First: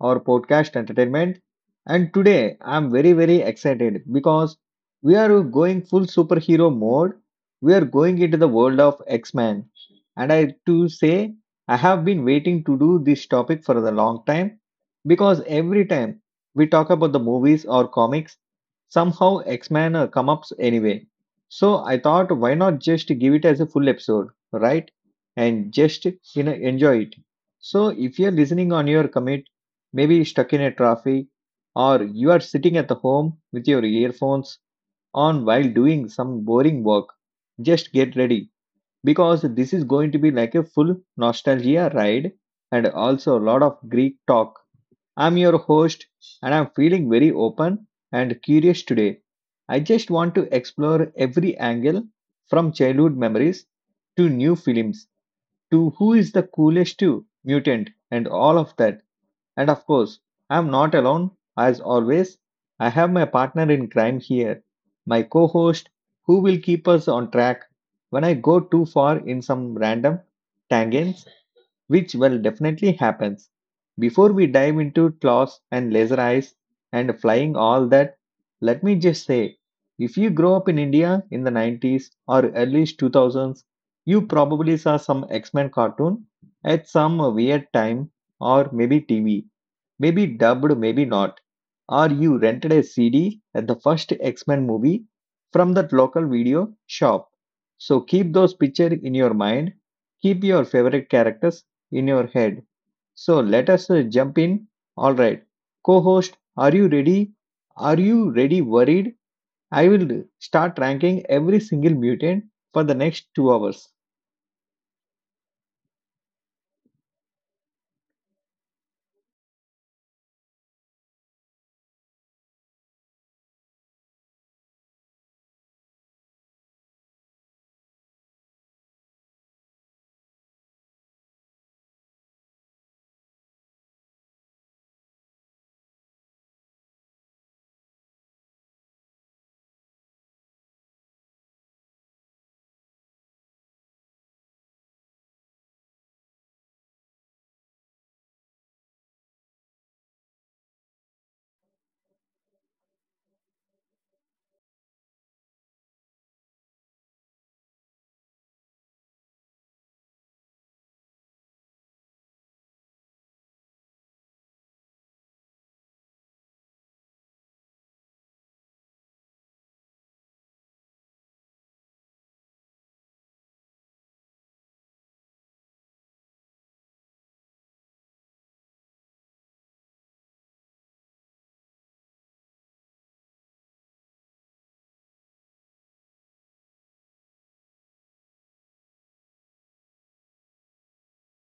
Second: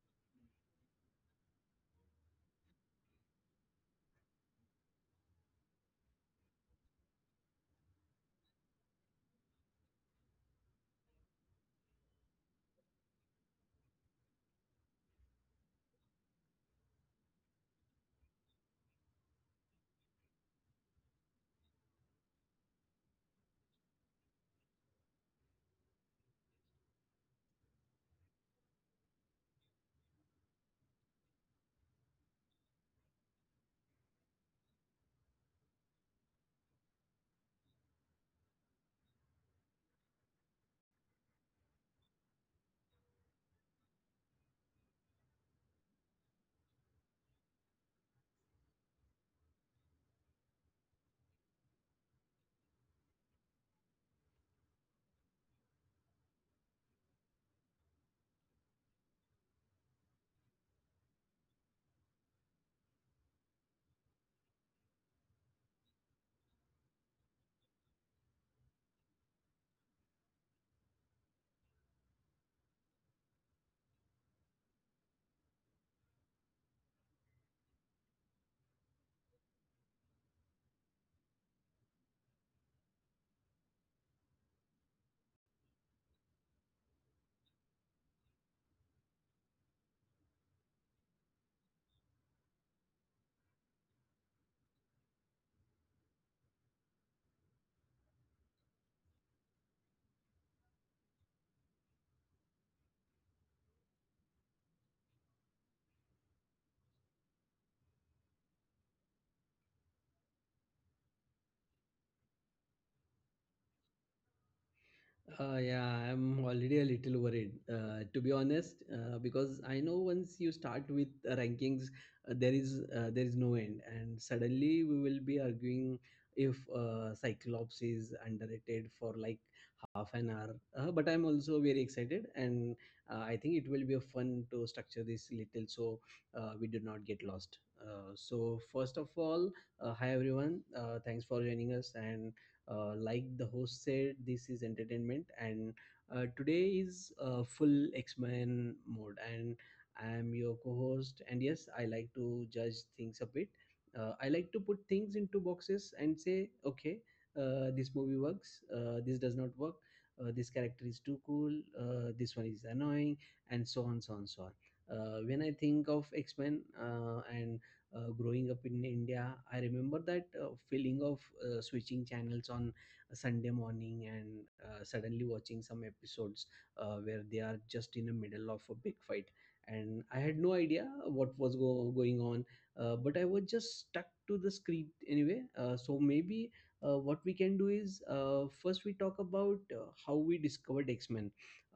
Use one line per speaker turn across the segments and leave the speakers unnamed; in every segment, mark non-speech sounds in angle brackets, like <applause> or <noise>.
our podcast Entertainment. And today I'm very, very excited because we are going full superhero mode. We are going into the world of X-Men. And I to say, I have been waiting to do this topic for a long time because every time we talk about the movies or comics, somehow X-Men come up anyway. So I thought, why not just give it as a full episode, right? And just enjoy it so, if you're listening on your commute, maybe stuck in a traffic, or you are sitting at the home with your earphones on while doing some boring work, just get ready because this is going to be like a full nostalgia ride and also a lot of Greek talk. I'm your host and I'm feeling very open and curious today. I just want to explore every angle from childhood memories to new films to who is the coolest to mutant and all of that. And of course, I'm not alone as always. I have my partner in crime here, my co-host who will keep us on track when I go too far in some random tangents which will definitely happens. Before we dive into claws and laser eyes and flying all that, let me just say if you grow up in India in the 90s or early 2000s, you probably saw some X Men cartoon at some weird time or maybe TV. Maybe dubbed, maybe not. Or you rented a CD at the first X Men movie from that local video shop. So keep those pictures in your mind, keep your favorite characters in your head. So let us jump in. All right, co host, are you ready? Are you ready? Worried? I will start ranking every single mutant for the next 2 hours.
Yeah, I'm already a little worried, to be honest, because I know once you start with rankings, there is no end, and suddenly we will be arguing if Cyclops is underrated for like half an hour. But I'm also very excited, and I think it will be fun to structure this little so we do not get lost. So first of all, hi everyone, thanks for joining us and like the host said, this is entertainment, and today is full X Men mode. And I am your co host. And yes, I like to judge things a bit. I like to put things into boxes and say, okay, this movie works, this does not work, this character is too cool, this one is annoying, and so on, so on, so on. When I think of X Men and growing up in India, I remember that feeling of switching channels on a Sunday morning and suddenly watching some episodes where they are just in the middle of a big fight. And I had no idea what was going on, but I was just stuck to the screen anyway. So maybe what we can do is first we talk about how we discovered X Men,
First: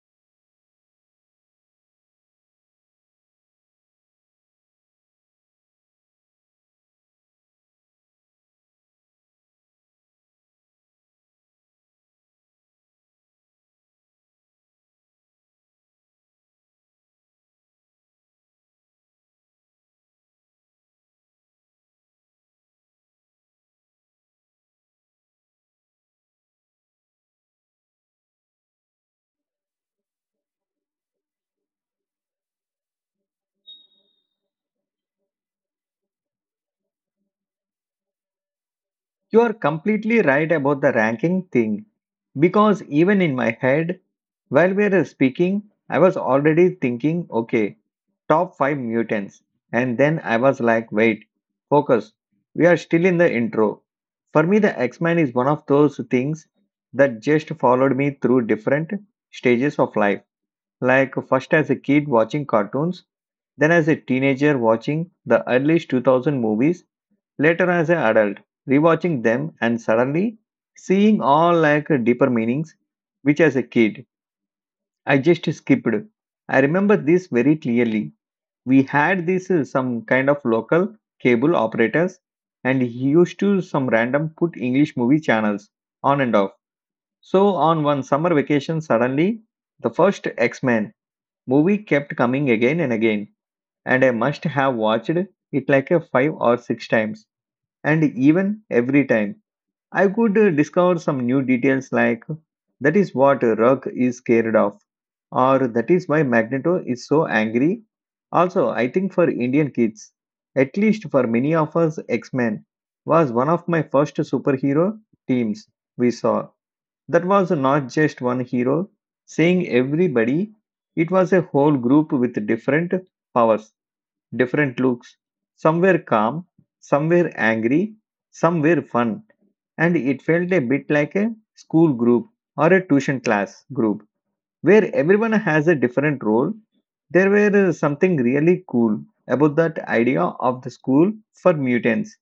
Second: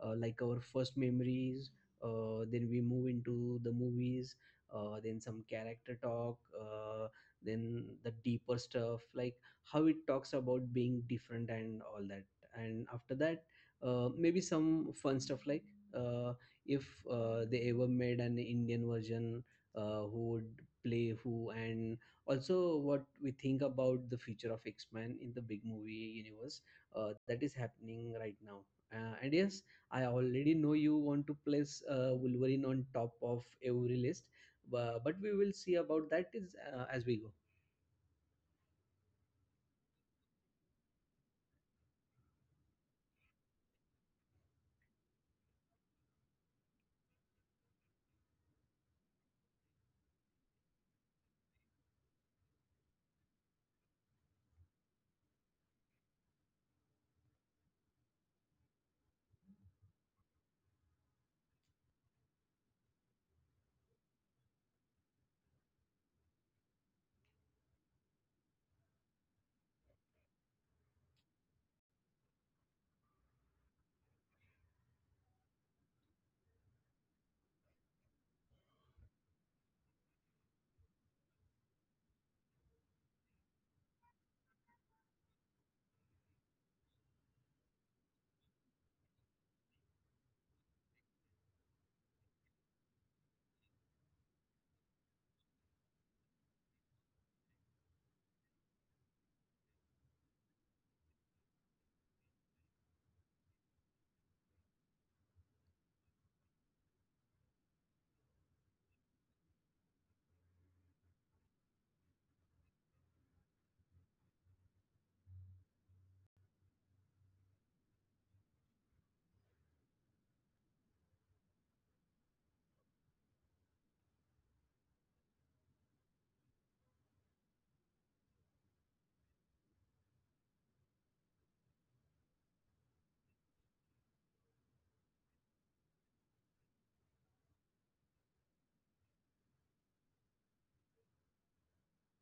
like our first memories. Then we move into the movies, then some character talk, then the deeper stuff like how it talks about being different and all that, and after that maybe some fun stuff like uh, if they ever made an indian version, who would play who, and also what we think about the future of x-men in the big movie universe that is happening right now. And yes, I already know you want to place wolverine on top of every list. But we will see about that is as we go.
You are completely right about the ranking thing because even in my head, while we were speaking, I was already thinking, okay, top five mutants. And then I was like, wait, focus. We are still in the intro. For me, the X Men is one of those things that just followed me through different stages of life. Like, first as a kid watching cartoons, then as a teenager watching the early 2000 movies later as an adult, rewatching them and suddenly seeing all like deeper meanings, which as a kid I just skipped. I remember this very clearly. We had this some kind of local cable operators and he used to some random put English movie channels on and off. So on one summer vacation suddenly the first X-Men movie kept coming again and again and I must have watched it like a 5 or 6 times and even every time I could discover some new details like that is what a Rug is scared of, or that is why Magneto is so angry. Also, I think for Indian kids, at least for many of us, X Men was one of my first superhero teams we saw. That was not just one hero, seeing everybody, it was a whole group with different powers, different looks. Some were calm, some were angry, some were fun and it felt a bit like a school group or a tuition class group where everyone has a different role. There were something really cool about that idea of the school for mutants,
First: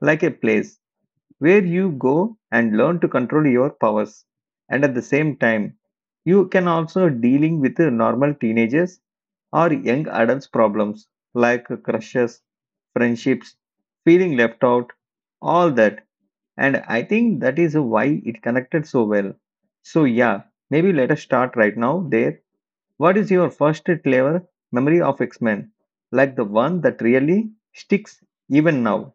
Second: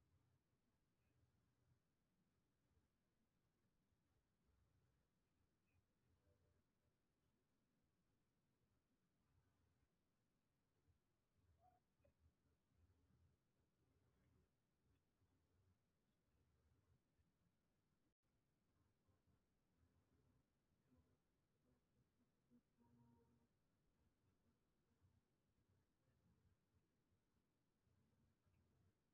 like a place where you go and learn to control your powers, and at the same time, you can also dealing with normal teenagers or young adults problems like crushes, friendships, feeling left out, all that and I think that is why it connected so well. So, yeah, maybe let us start right now there. What is your first clever memory of X Men? Like the one that really sticks even now?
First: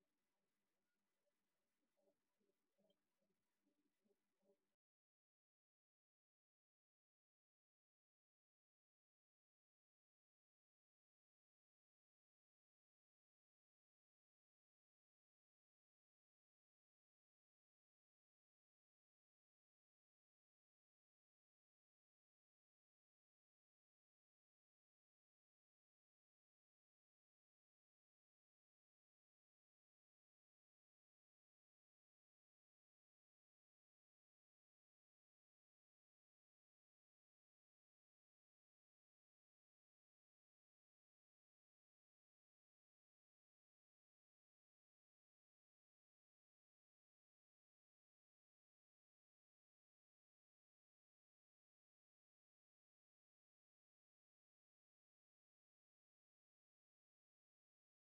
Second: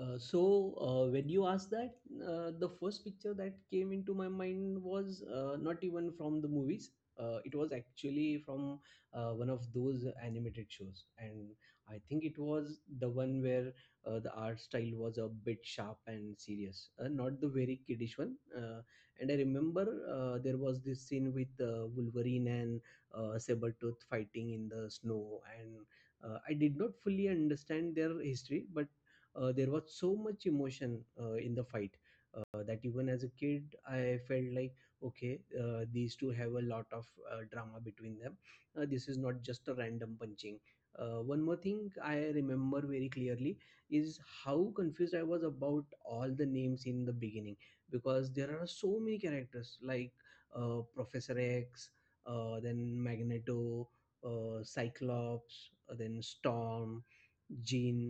So when you asked that, the first picture that came into my mind was not even from the movies. It was actually from one of those animated shows, and I think it was the one where the art style was a bit sharp and serious, not the very kiddish one. And I remember there was this scene with Wolverine and Sabretooth fighting in the snow, and I did not fully understand their history, but there was so much emotion in the fight that even as a kid I felt like okay, these two have a lot of drama between them. This is not just a random punching. One more thing I remember very clearly is how confused I was about all the names in the beginning because there are so many characters like professor x, then magneto, cyclops, then storm, jean,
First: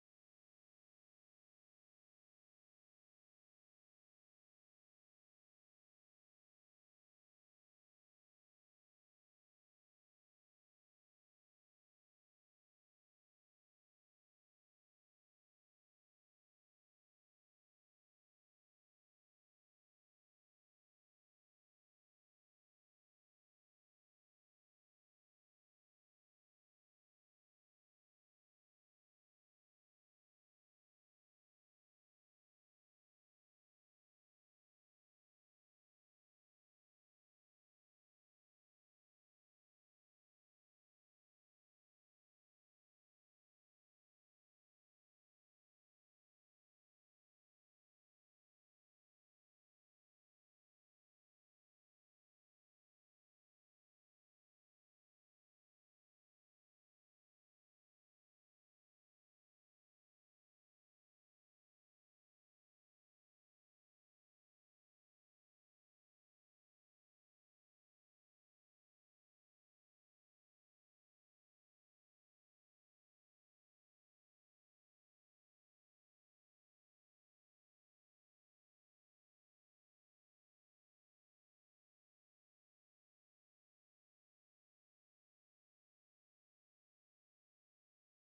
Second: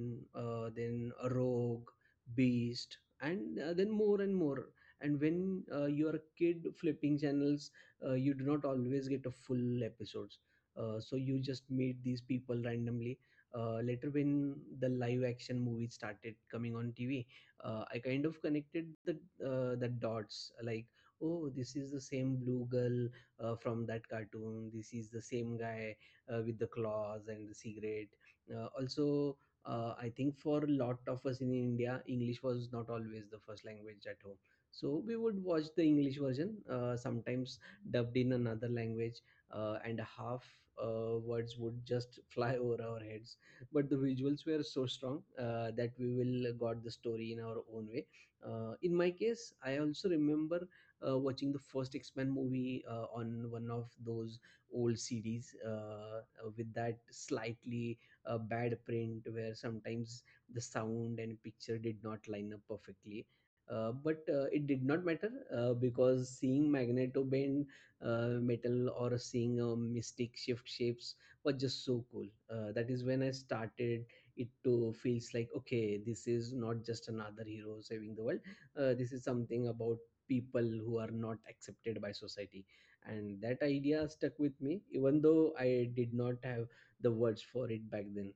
then rogue, beast, and then more and more. And when you are a kid flipping channels, you do not always get a full episodes, so you just meet these people randomly. Later when the live action movies started coming on tv, I kind of connected the dots like oh, this is the same blue girl from that cartoon, this is the same guy with the claws and the cigarette. Also, I think for a lot of us in India, English was not always the first language at home. So we would watch the English version, sometimes dubbed in another language, and half words would just <laughs> fly over our heads. But the visuals were so strong that we will got the story in our own way. In my case, I also remember watching the first X-Men movie on one of those old CDs with that slightly a bad print where sometimes the sound and picture did not line up perfectly. But it did not matter because seeing magneto bend metal or seeing a mystic shift shapes was just so cool. That is when I started it to feels like okay, this is not just another hero saving the world. This is something about people who are not accepted by society, and that idea stuck with me even though I did not have the words for it back then.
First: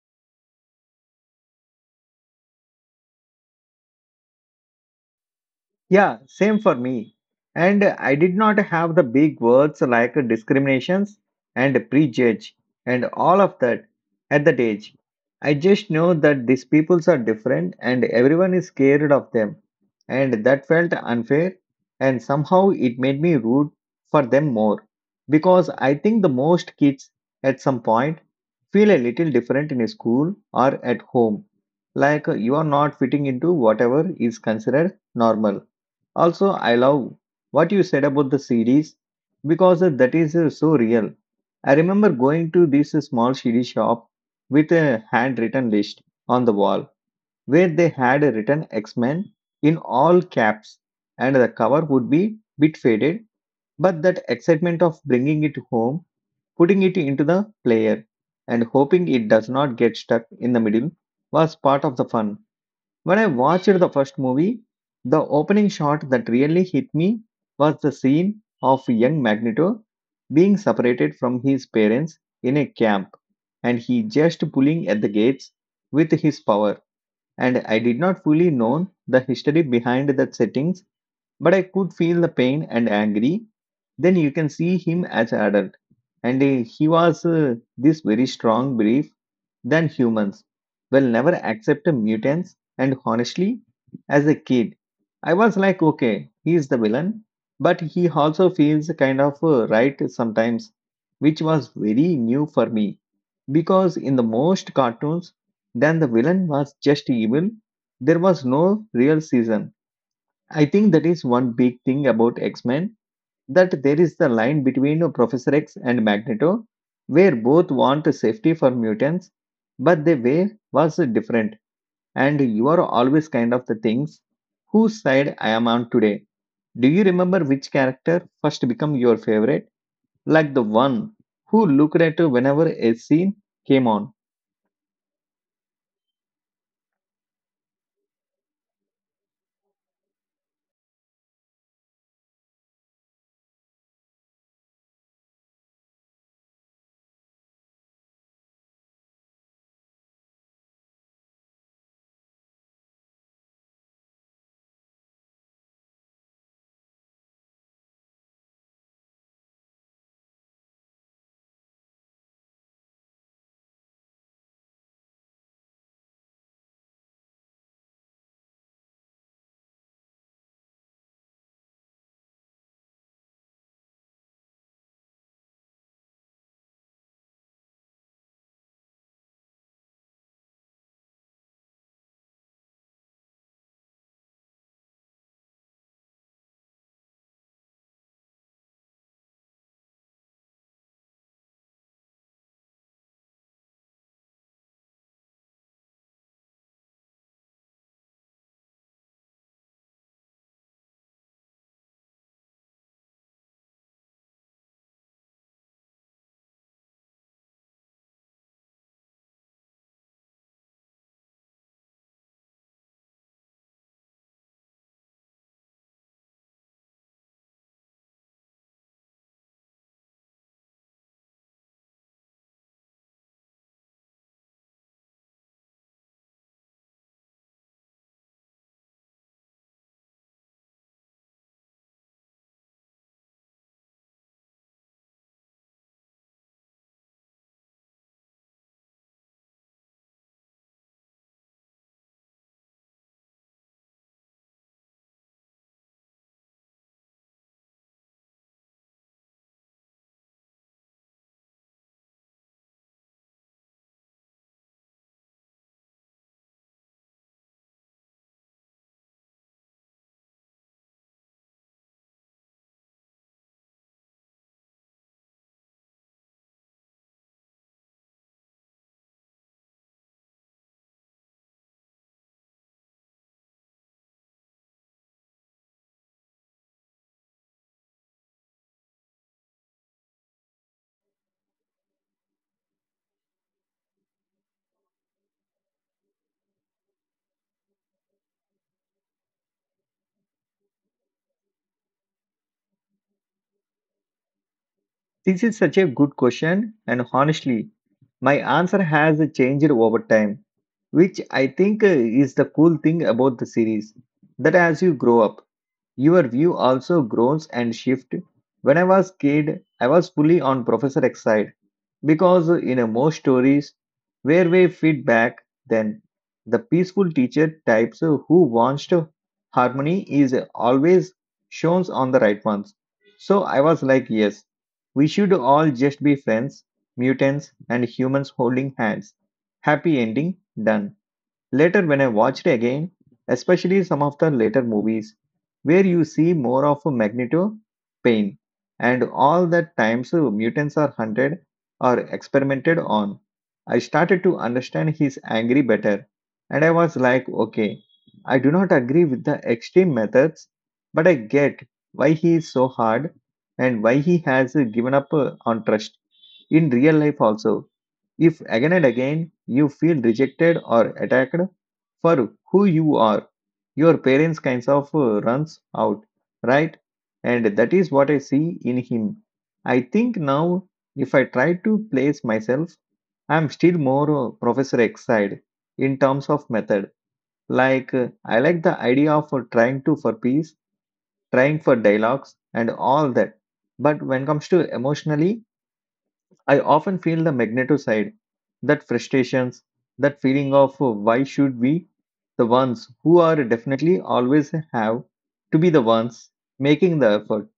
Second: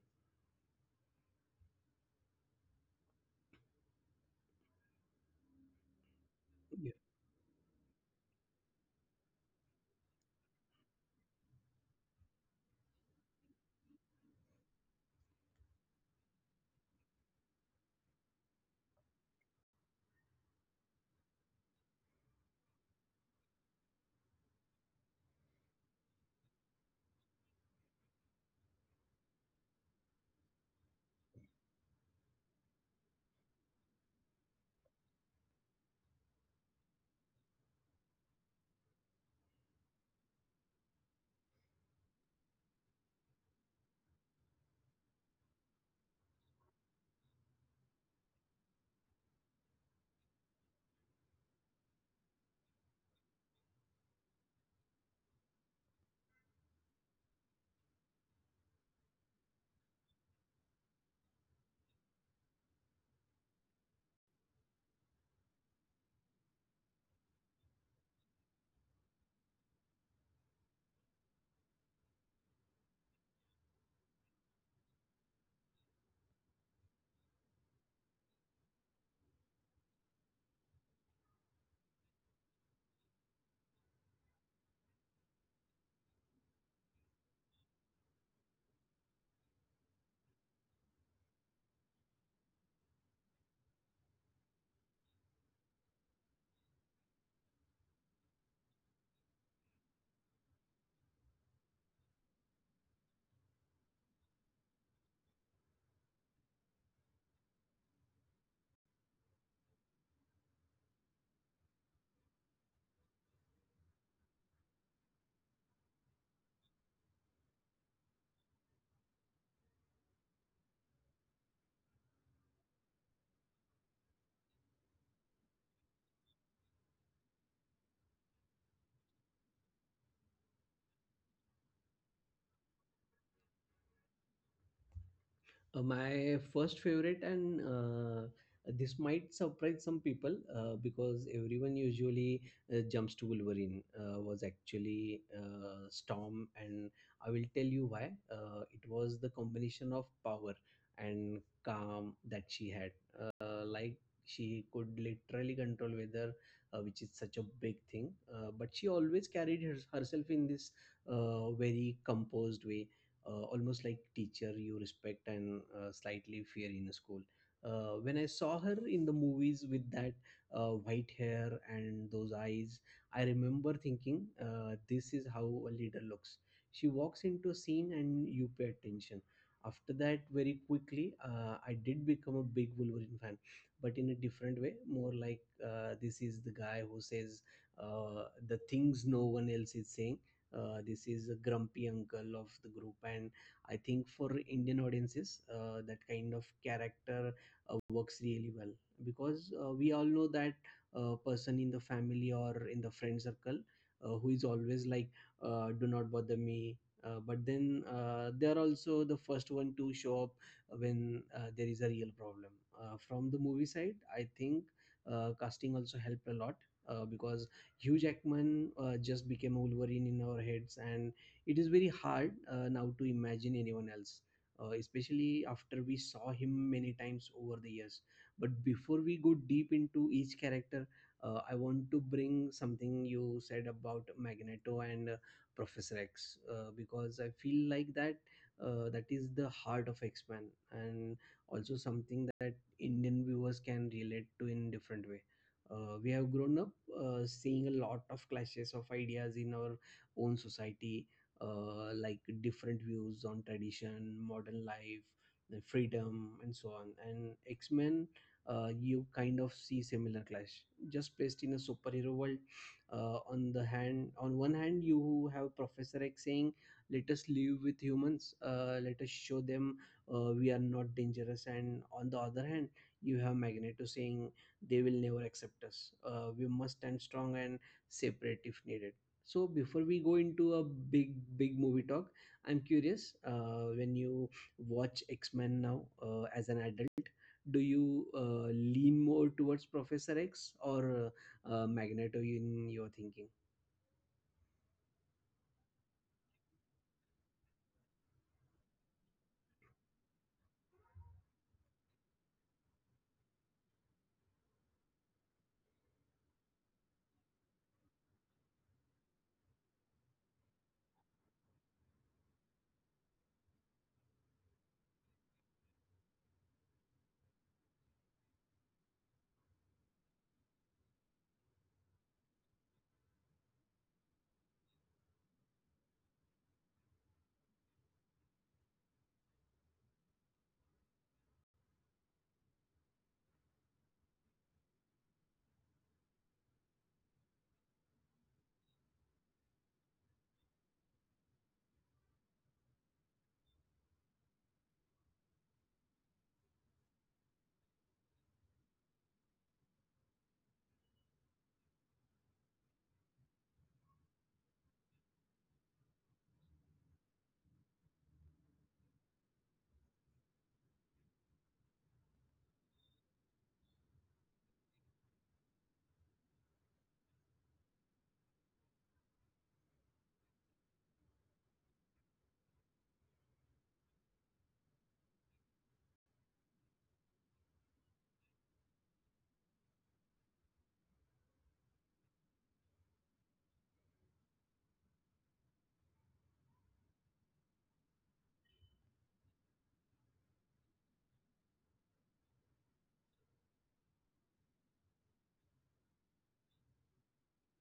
Yeah, same for
Yeah.
me. And I did not have the big words like discriminations and prejudge and all of that at that age. I just know that these peoples are different and everyone is scared of them. And that felt unfair. And somehow it made me root for them more. Because I think the most kids at some point feel a little different in school or at home. Like you are not fitting into whatever is considered normal also, I love what you said about the CDs because that is so real. I remember going to this small CD shop with a handwritten list on the wall where they had written X Men in all caps, and the cover would be bit faded, but that excitement of bringing it home, putting it into the player, and hoping it does not get stuck in the middle was part of the fun. When I watched the first movie, the opening shot that really hit me was the scene of young Magneto being separated from his parents in a camp and he just pulling at the gates with his power. And I did not fully know the history behind that settings but I could feel the pain and angry. Then you can see him as adult. And he was this very strong belief than humans will never accept mutants. And honestly, as a kid, I was like, okay, he is the villain, but he also feels kind of right sometimes, which was very new for me because in the most cartoons, then the villain was just evil. There was no real season I think that is one big thing about X Men that there is the line between Professor X and Magneto, where both want safety for mutants, but the way was different, and you are always kind of the things whose side I am on today. Do you remember which character first become your favorite? Like the one who looked at whenever a scene came on.
My first favorite, and this might surprise some people because everyone usually jumps to Wolverine, was actually Storm, and I will tell you why. It was the combination of power and calm that she had. Like, she could literally control weather, which is such a big thing. But she always carried herself in this very composed way, almost like teacher you respect and slightly fear in school. When I saw her in the movies with that white hair and those eyes, I remember thinking, this is how a leader looks. She walks into a scene and you pay attention. After that, very quickly, I did become a big Wolverine fan, but in a different way, more like this is the guy who says the things no one else is saying. This is a grumpy uncle of the group, and I think for indian audiences, that kind of character works really well because we all know that person in the family or in the friend circle who is always like do not bother me, but then they are also the first one to show up when there is a real problem. From the movie side I think casting also helped a lot because Hugh Jackman just became Wolverine in our heads, and it is very hard now to imagine anyone else, especially after we saw him many times over the years. But before we go deep into each character, I want to bring something you said about Magneto and Professor X because I feel like that is the heart of X Men, and also something that Indian viewers can relate to in different way. We have grown up seeing a lot of clashes of ideas in our own society, like different views on tradition, modern life, the freedom, and so on. And X Men, you kind of see similar clash, just placed in a superhero world. On one hand, you have Professor X saying, "Let us live with humans. Let us show them we are not dangerous." And on the other hand, you have Magneto saying, "They will never accept us. We must stand strong and separate if needed." So before we go into a big big movie talk, I'm curious. When you watch X Men now as an adult, do you lean more towards Professor X or Magneto in your thinking?
This is such a good question, and honestly, my answer has changed over time which I think is the cool thing about the series. That as you grow up, your view also grows and shift. When I was kid, I was fully on Professor X side because in most stories where we feed back, then the peaceful teacher types who wants to harmony is always shown on the right ones. So I was like, yes, we should all just be friends, mutants, and humans holding hands. Happy ending done. Later, when I watched again, especially some of the later movies, where you see more of a Magneto, Pain, and all that times mutants are hunted or experimented on, I started to understand his angry better. And I was like, okay, I do not agree with the extreme methods, but I get why he is so hard and why he has given up on trust in real life also if again and again you feel rejected or attacked for who you are, your parents kinds of runs out, right? And that is what I see in him. I think now if I try to place myself, I'm still more Professor X side in terms of method. Like I like the idea of trying to for peace, trying for dialogues and all that. But when comes to emotionally, I often feel the magneto side, that frustrations, that feeling of why should we, the ones who are definitely always have to be the ones making the effort.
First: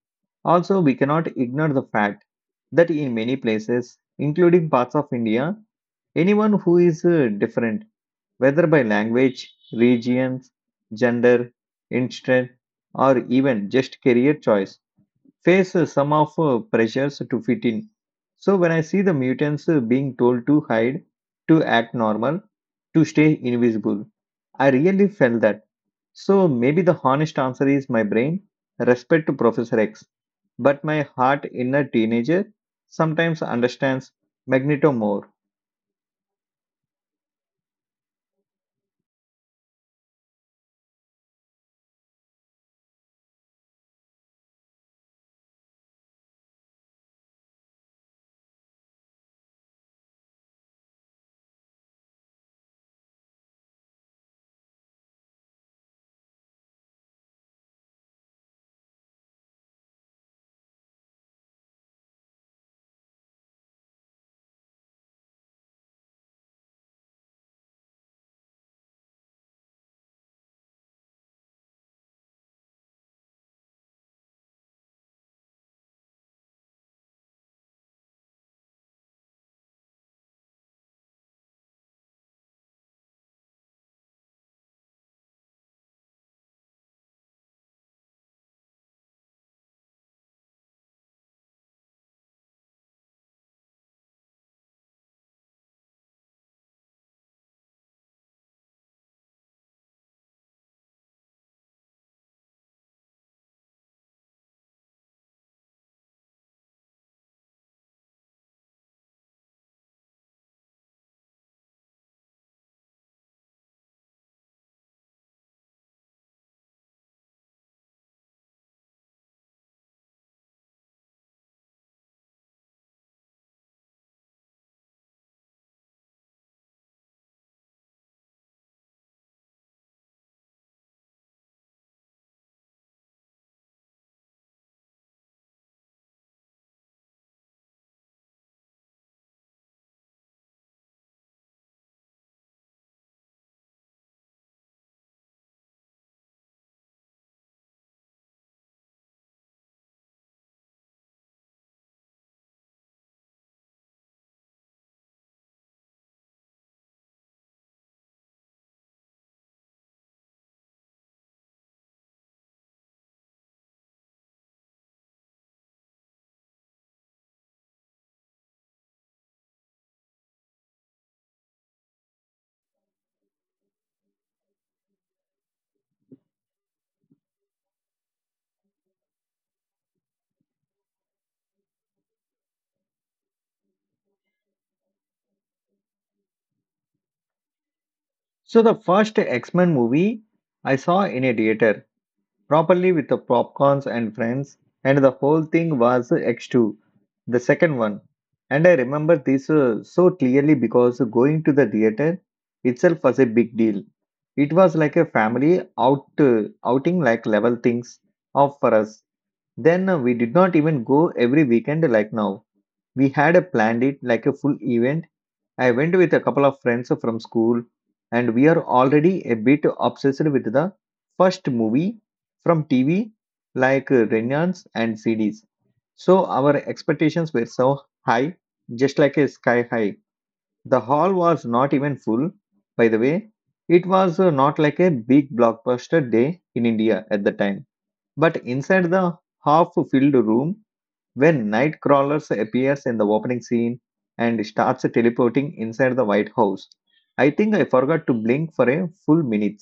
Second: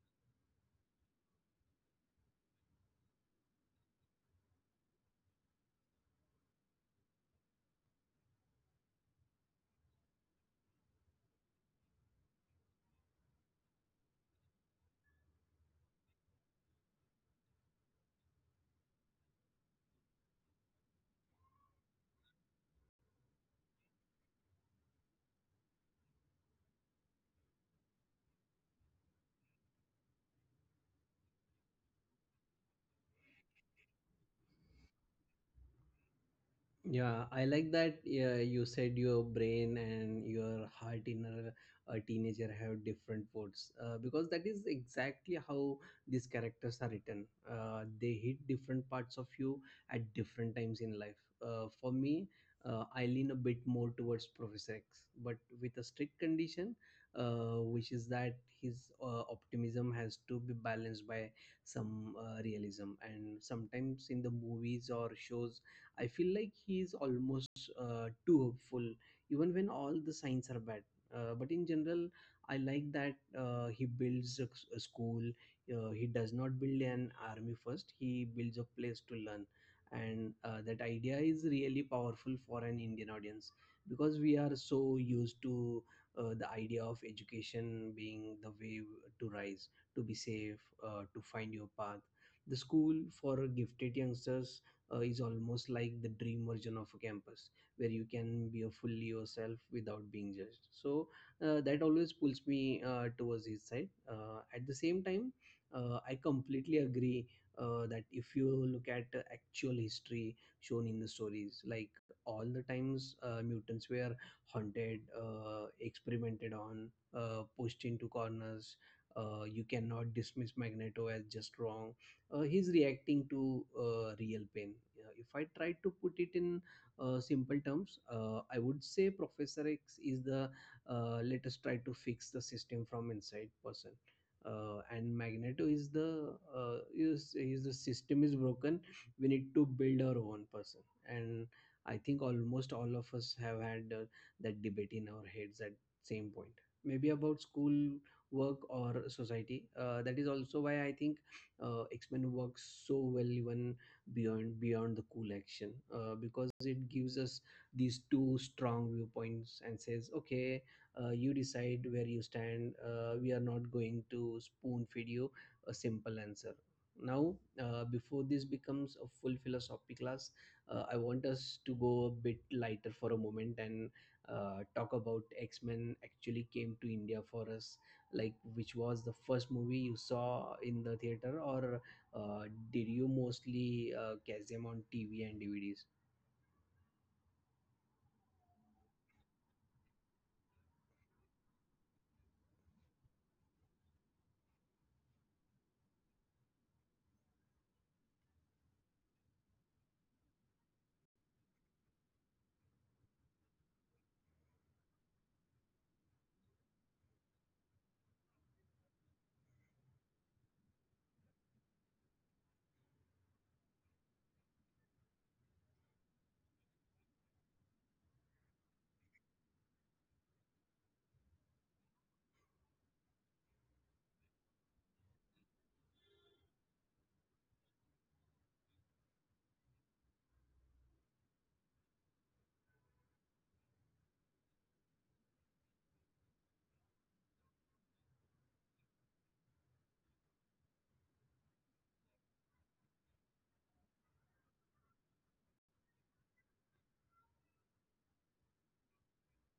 Also, we cannot ignore the fact that in many places, including parts of India, anyone who is different, whether by language, regions, gender, interest, or even just career choice, face some of pressures to fit in. So when I see the mutants being told to hide, to act normal, to stay invisible, I really felt that. So maybe the honest answer is my brain, respect to Professor X, but my heart inner teenager sometimes understands Magneto more.
Yeah, I like that you said your brain and your heart in a teenager have different words because that is exactly how these characters are written. They hit different parts of you at different times in life. For me, I lean a bit more towards Professor X, but with a strict condition, which is that his optimism has to be balanced by some realism. And sometimes in the movies or shows, I feel like he is almost too hopeful, even when all the signs are bad. But in general, I like that he builds a school. He does not build an army first. He builds a place to learn, and that idea is really powerful for an Indian audience because we are so used to the idea of education being the way to rise, to be safe, to find your path. The school for gifted youngsters is almost like the dream version of a campus where you can be a fully yourself without being judged, so that always pulls me towards his side. At the same time, I completely agree that if you look at the actual history shown in the stories, like all the times mutants were haunted, experimented on, pushed into corners, you cannot dismiss magneto as just wrong. He's reacting to real pain. If I try to put it in simple terms, I would say Professor X is the let us try to fix the system from inside person. And Magneto is the system is broken. We need to build our own person, and I think almost all of us have had that debate in our heads at same point. Maybe about school, work, or society. That is also why I think X Men works so well even beyond the cool action, because it gives us these two strong viewpoints and says okay, you decide where you stand. We are not going to spoon feed you a simple answer now. Before this becomes a full philosophy class, I want us to go a bit lighter for a moment and talk about x-men actually came to india for us. Like, which was the first movie you saw in the theater, or uh, did you mostly catch them on TV and DVDs?
So the first X-Men movie I saw in a theater properly with the popcorns and friends, and the whole thing was X2, the second one. And I remember this so clearly because going to the theater itself was a big deal. It was like a family out outing like level things off for us. Then we did not even go every weekend like now. We had planned it like a full event I went with a couple of friends from school, and we are already a bit obsessed with the first movie from TV, like Renaissance and CDs. So our expectations were so high, just like a sky high. The hall was not even full, by the way. It was not like a big blockbuster day in India at the time. But inside the half filled room, when Nightcrawler appears in the opening scene and starts teleporting inside the White House. I think I forgot to blink for a full minute.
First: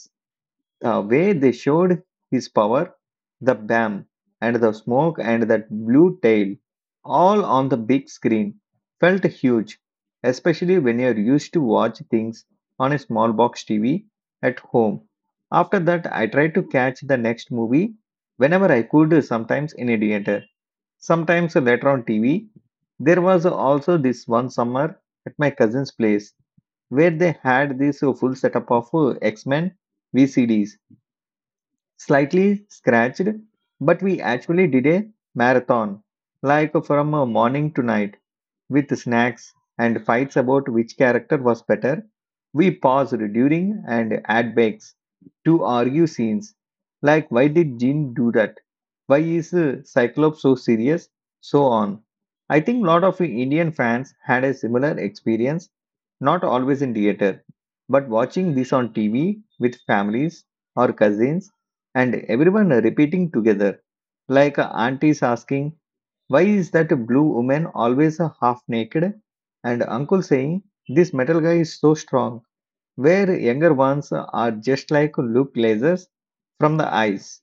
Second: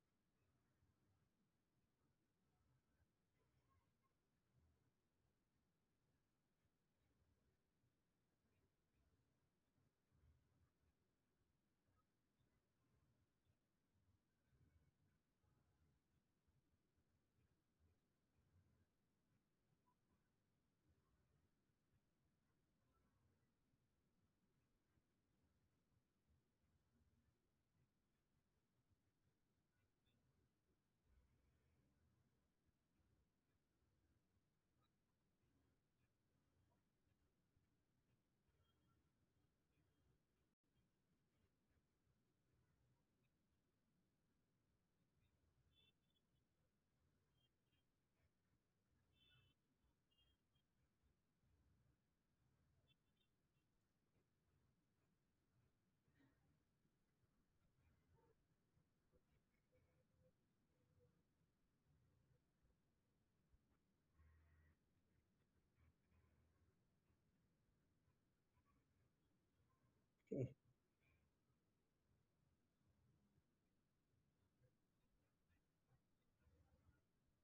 The way they showed his power, the bam, and the smoke, and that blue tail, all on the big screen, felt huge, especially when you're used to watch things on a small box TV at home. After that, I tried to catch the next movie whenever I could, sometimes in a theater. Sometimes later on TV, there was also this one summer at my cousin's place where they had this full setup of X-Men VCDs, slightly scratched, but we actually did a marathon, like from morning to night with snacks and fights about which character was better. We paused during and ad breaks to argue scenes like, why did Jin do that? Why is Cyclops so serious? So on. I think lot of Indian fans had a similar experience, not always in theater, but watching this on TV with families or cousins and everyone repeating together, like aunties asking, why is that blue woman always half naked? And uncle saying, this metal guy is so strong, where younger ones are just like, look lasers from the eyes.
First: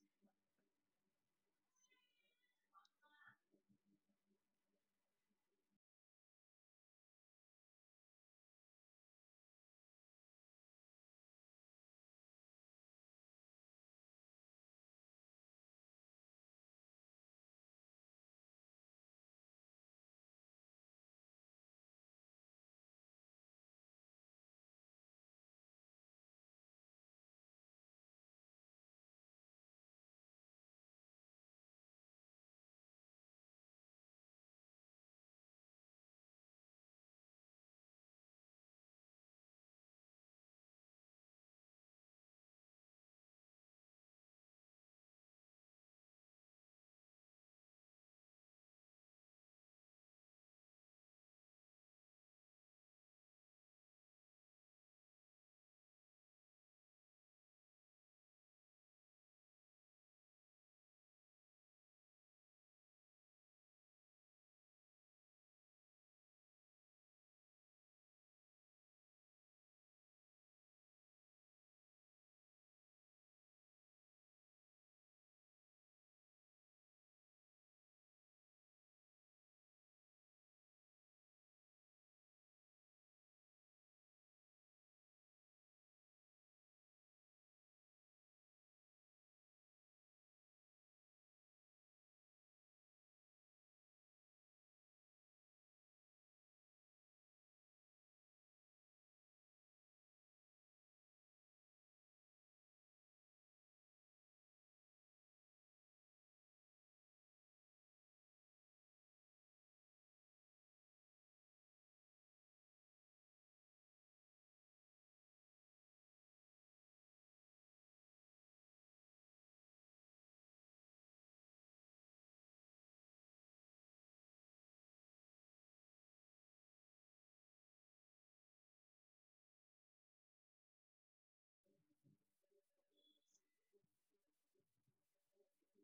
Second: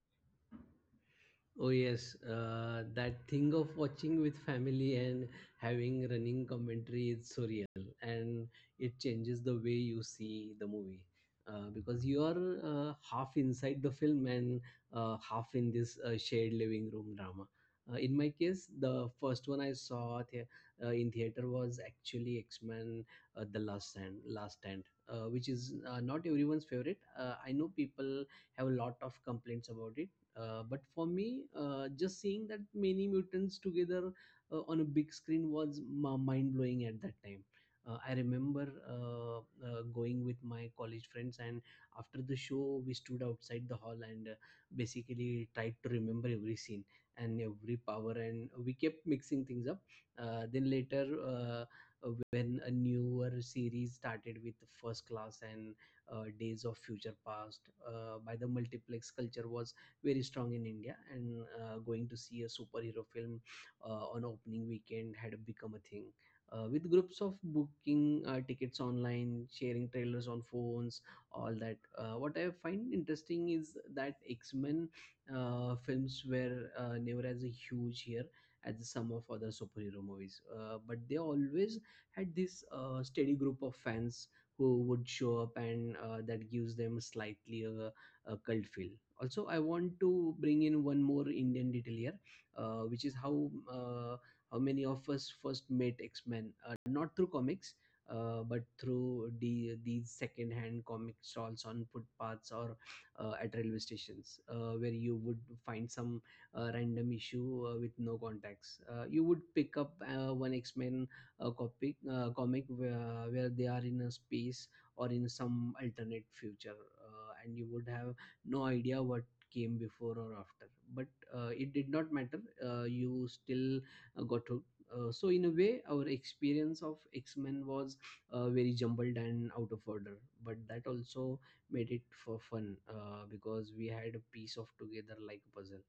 Oh yes, that thing of watching with family and having running commentary is surreal, and it changes the way you see the movie because you are half inside the film and half in this shared living room drama. In my case, the first one I saw in theater was actually X Men: The Last Stand, which is not everyone's favorite. I know people have a lot of complaints about it, but for me, just seeing that many mutants together on a big screen was mind blowing at that time. I remember going with my college friends, and after the show, we stood outside the hall and basically tried to remember every scene and every power, and we kept mixing things up. Then later, when a newer series started with First Class and Days of Future Past, by the multiplex culture was very strong in India, and going to see a superhero film on opening weekend had become a thing. With groups of booking tickets online, sharing trailers on phones, all that. What I find interesting is that X Men films were never as huge here as some of other superhero movies, but they always had this steady group of fans who would show up, and that gives them slightly a cult feel. Also, I want to bring in one more indian detail here, which is how, how many of us first met x-men not through comics but through these second-hand comic stalls on footpaths or at railway stations, where you would find some random issue with no contacts. You would pick up one X-Men comic where they are in a space or in some alternate future, and you would have no idea what came before or after, but it did not matter. You still got hooked. So in a way our experience of x-men was very jumbled and out of order, but that also made it for fun, because we had a piece of together like a puzzle.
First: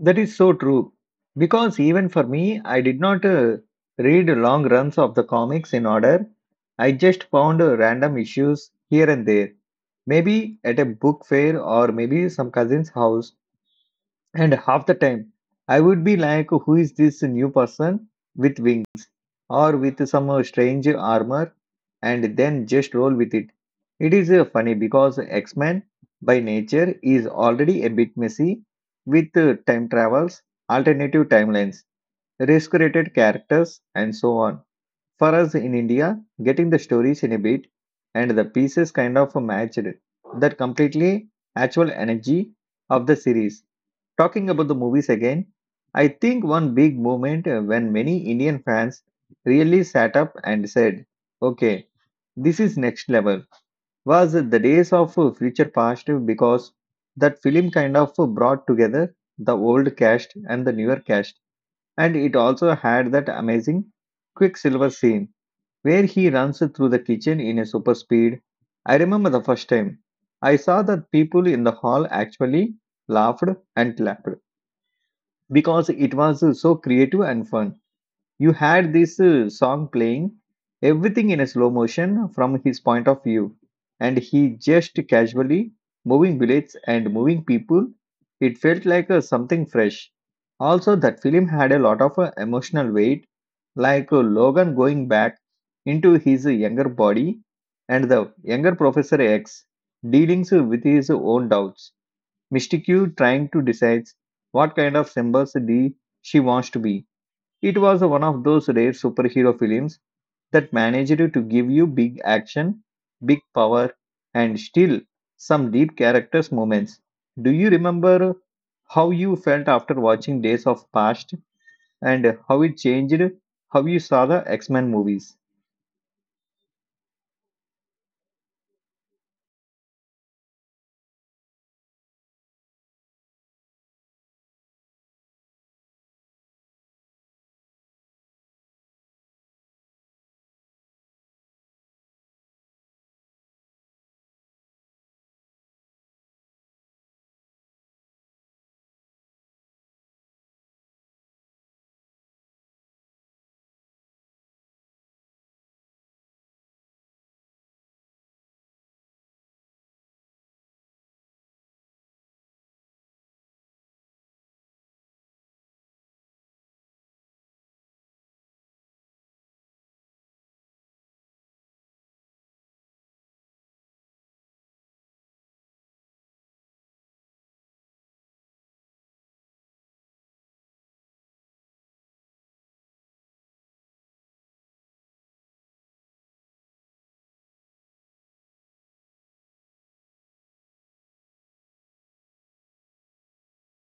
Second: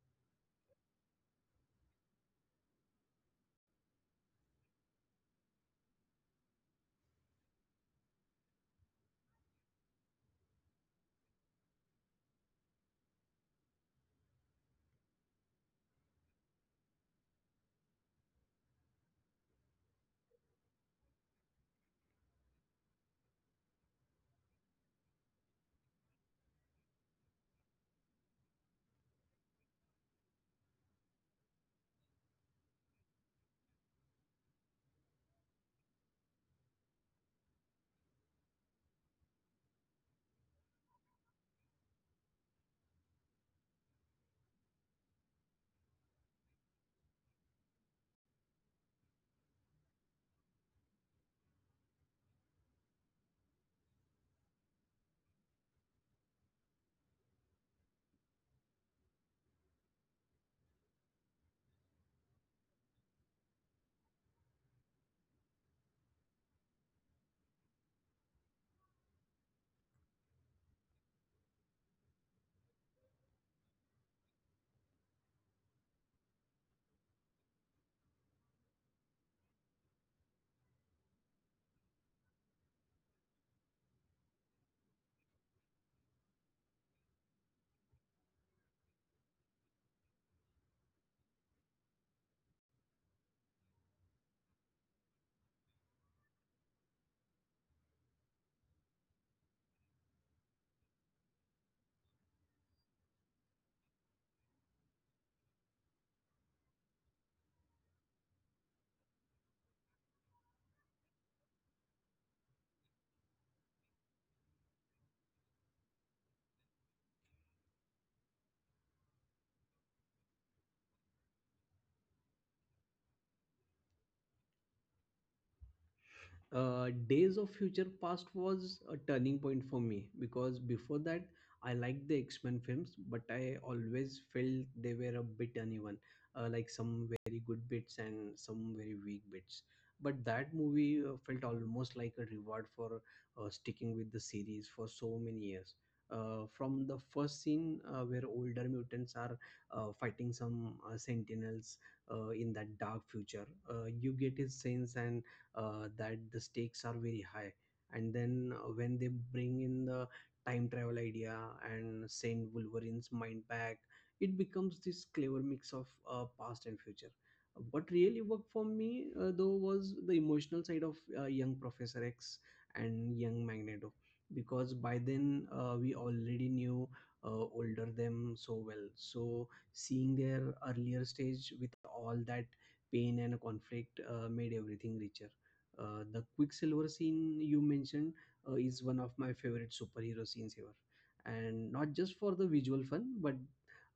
That is so true. Because even for me, I did not read long runs of the comics in order. I just found random issues here and there, maybe at a book fair or maybe some cousin's house. And half the time, I would be like, who is this new person with wings? Or with some strange armor, and then just roll with it. It is funny because X Men by nature is already a bit messy with time travels, alternative timelines, resurrected characters, and so on. For us in India, getting the stories in a bit and the pieces kind of matched that completely actual energy of the series. Talking about the movies again, I think one big moment when many Indian fans really sat up and said, okay, this is next level, was the days of Future Past, because that film kind of brought together the old cast and the newer cast. And it also had that amazing Quicksilver scene where he runs through the kitchen in a super speed. I remember the first time I saw that, people in the hall actually laughed and clapped because it was so creative and fun. You had this song playing, everything in a slow motion from his point of view, and he just casually moving bullets and moving people. It felt like something fresh. Also, that film had a lot of emotional weight, like Logan going back into his younger body and the younger Professor X dealing with his own doubts. Mystique trying to decide what kind of Sembusdi she wants to be. It was one of those rare superhero films that managed to give you big action, big power, and still some deep characters moments. Do you remember how you felt after watching Days of Past and how it changed how you saw the X-Men movies?
Days of Future Past was a turning point for me, because before that I liked the X Men films, but I always felt they were a bit uneven, like some very good bits and some very weak bits. But that movie felt almost like a reward for sticking with the series for so many years. From the first scene where older mutants are fighting some sentinels in that dark future, you get his sense and that the stakes are very high, and then when they bring in the time travel idea and send wolverine's mind back, it becomes this clever mix of past and future. What really worked for me, though, was the emotional side of young professor x and young magneto, because by then we already knew older them so well, so seeing their earlier stage with all that pain and conflict made everything richer. The Quicksilver scene you mentioned is one of my favorite superhero scenes ever, and not just for the visual fun, but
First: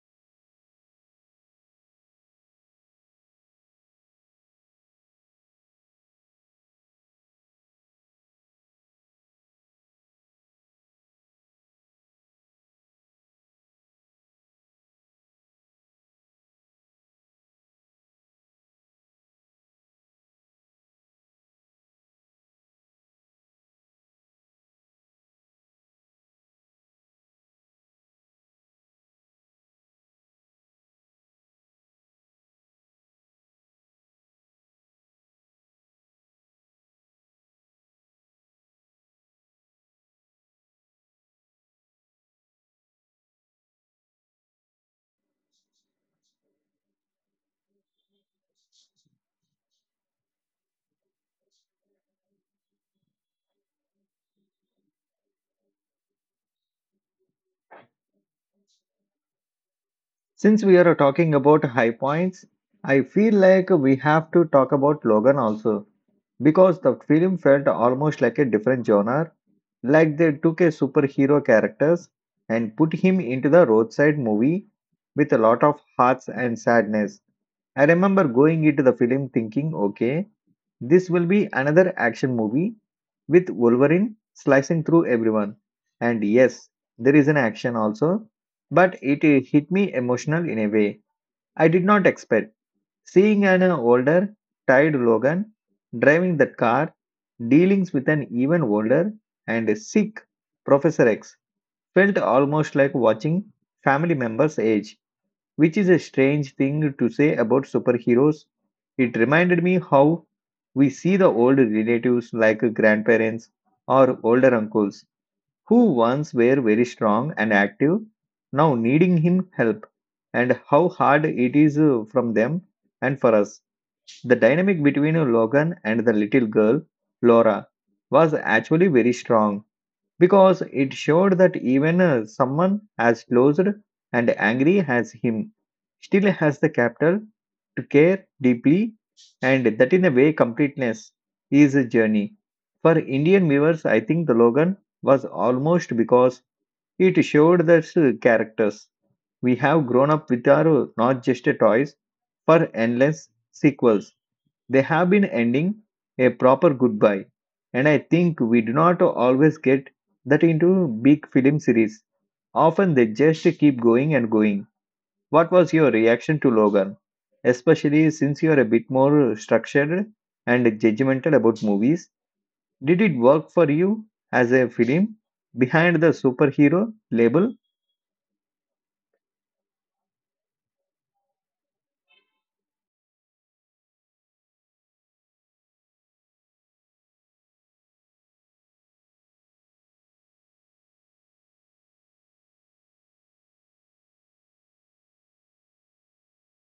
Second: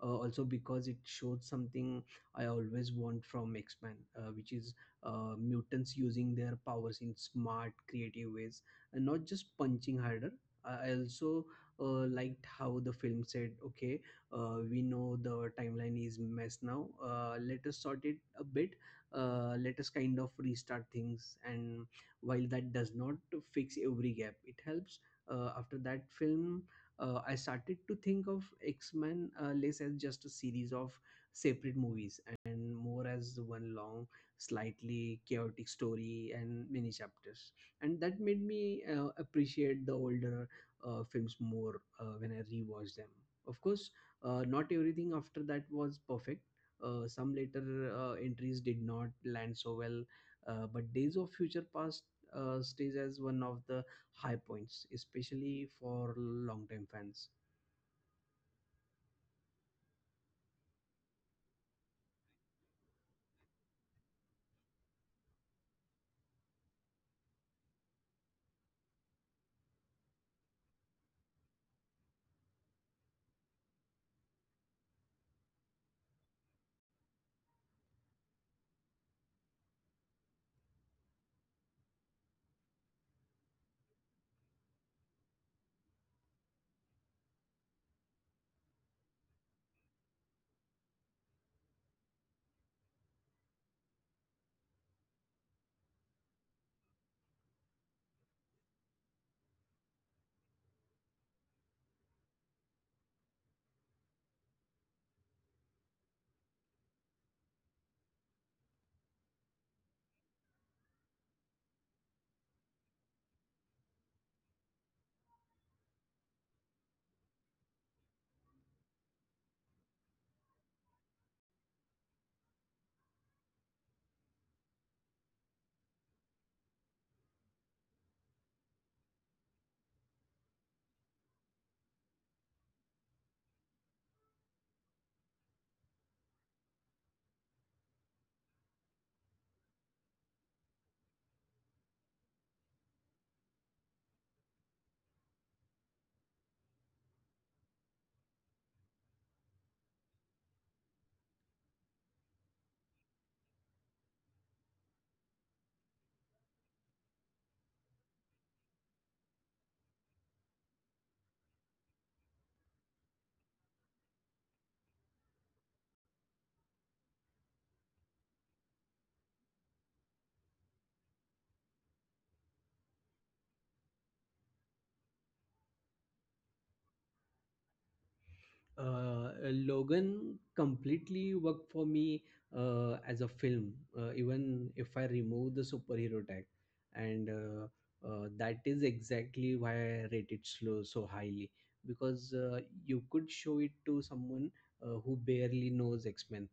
also because it showed something I always want from X Men, which is mutants using their powers in smart, creative ways, and not just punching harder. I also liked how the film said, "Okay, we know the timeline is mess now. Let us sort it a bit. Let us kind of restart things. And while that does not fix every gap, it helps. After that film, I started to think of x-men less as just a series of separate movies and more as one long, slightly chaotic story and many chapters, and that made me appreciate the older films more when I rewatched them. Of course, not everything after that was perfect. Some later entries did not land so well, but Days of Future Past stays as one of the high points, especially for long-time fans.
Since we are talking about high points, I feel like we have to talk about Logan also, because the film felt almost like a different genre, like they took a superhero characters and put him into the roadside movie with a lot of hearts and sadness. I remember going into the film thinking, okay, this will be another action movie with Wolverine slicing through everyone. And yes, there is an action also, but it hit me emotional in a way I did not expect. Seeing an older, tired Logan driving that car, dealing with an even older and sick Professor X, felt almost like watching family members age, which is a strange thing to say about superheroes. It reminded me how we see the old relatives like grandparents or older uncles who once were very strong and active, now needing him help, and how hard it is from them and for us. The dynamic between Logan and the little girl, Laura, was actually very strong because it showed that even someone as closed and angry as him still has the capital to care deeply, and that in a way completeness is a journey. For Indian viewers, I think the Logan was almost because it showed that characters we have grown up with are not just toys for endless sequels. They have been ending a proper goodbye, and I think we do not always get that into big film series. Often they just keep going and going. What was your reaction to Logan? Especially since you are a bit more structured and judgmental about movies, did it work for you as a film behind the superhero label?
Logan completely worked for me as a film, even if I remove the superhero tag, and that is exactly why I rate it slow so highly, because you could show it to someone who barely knows X Men,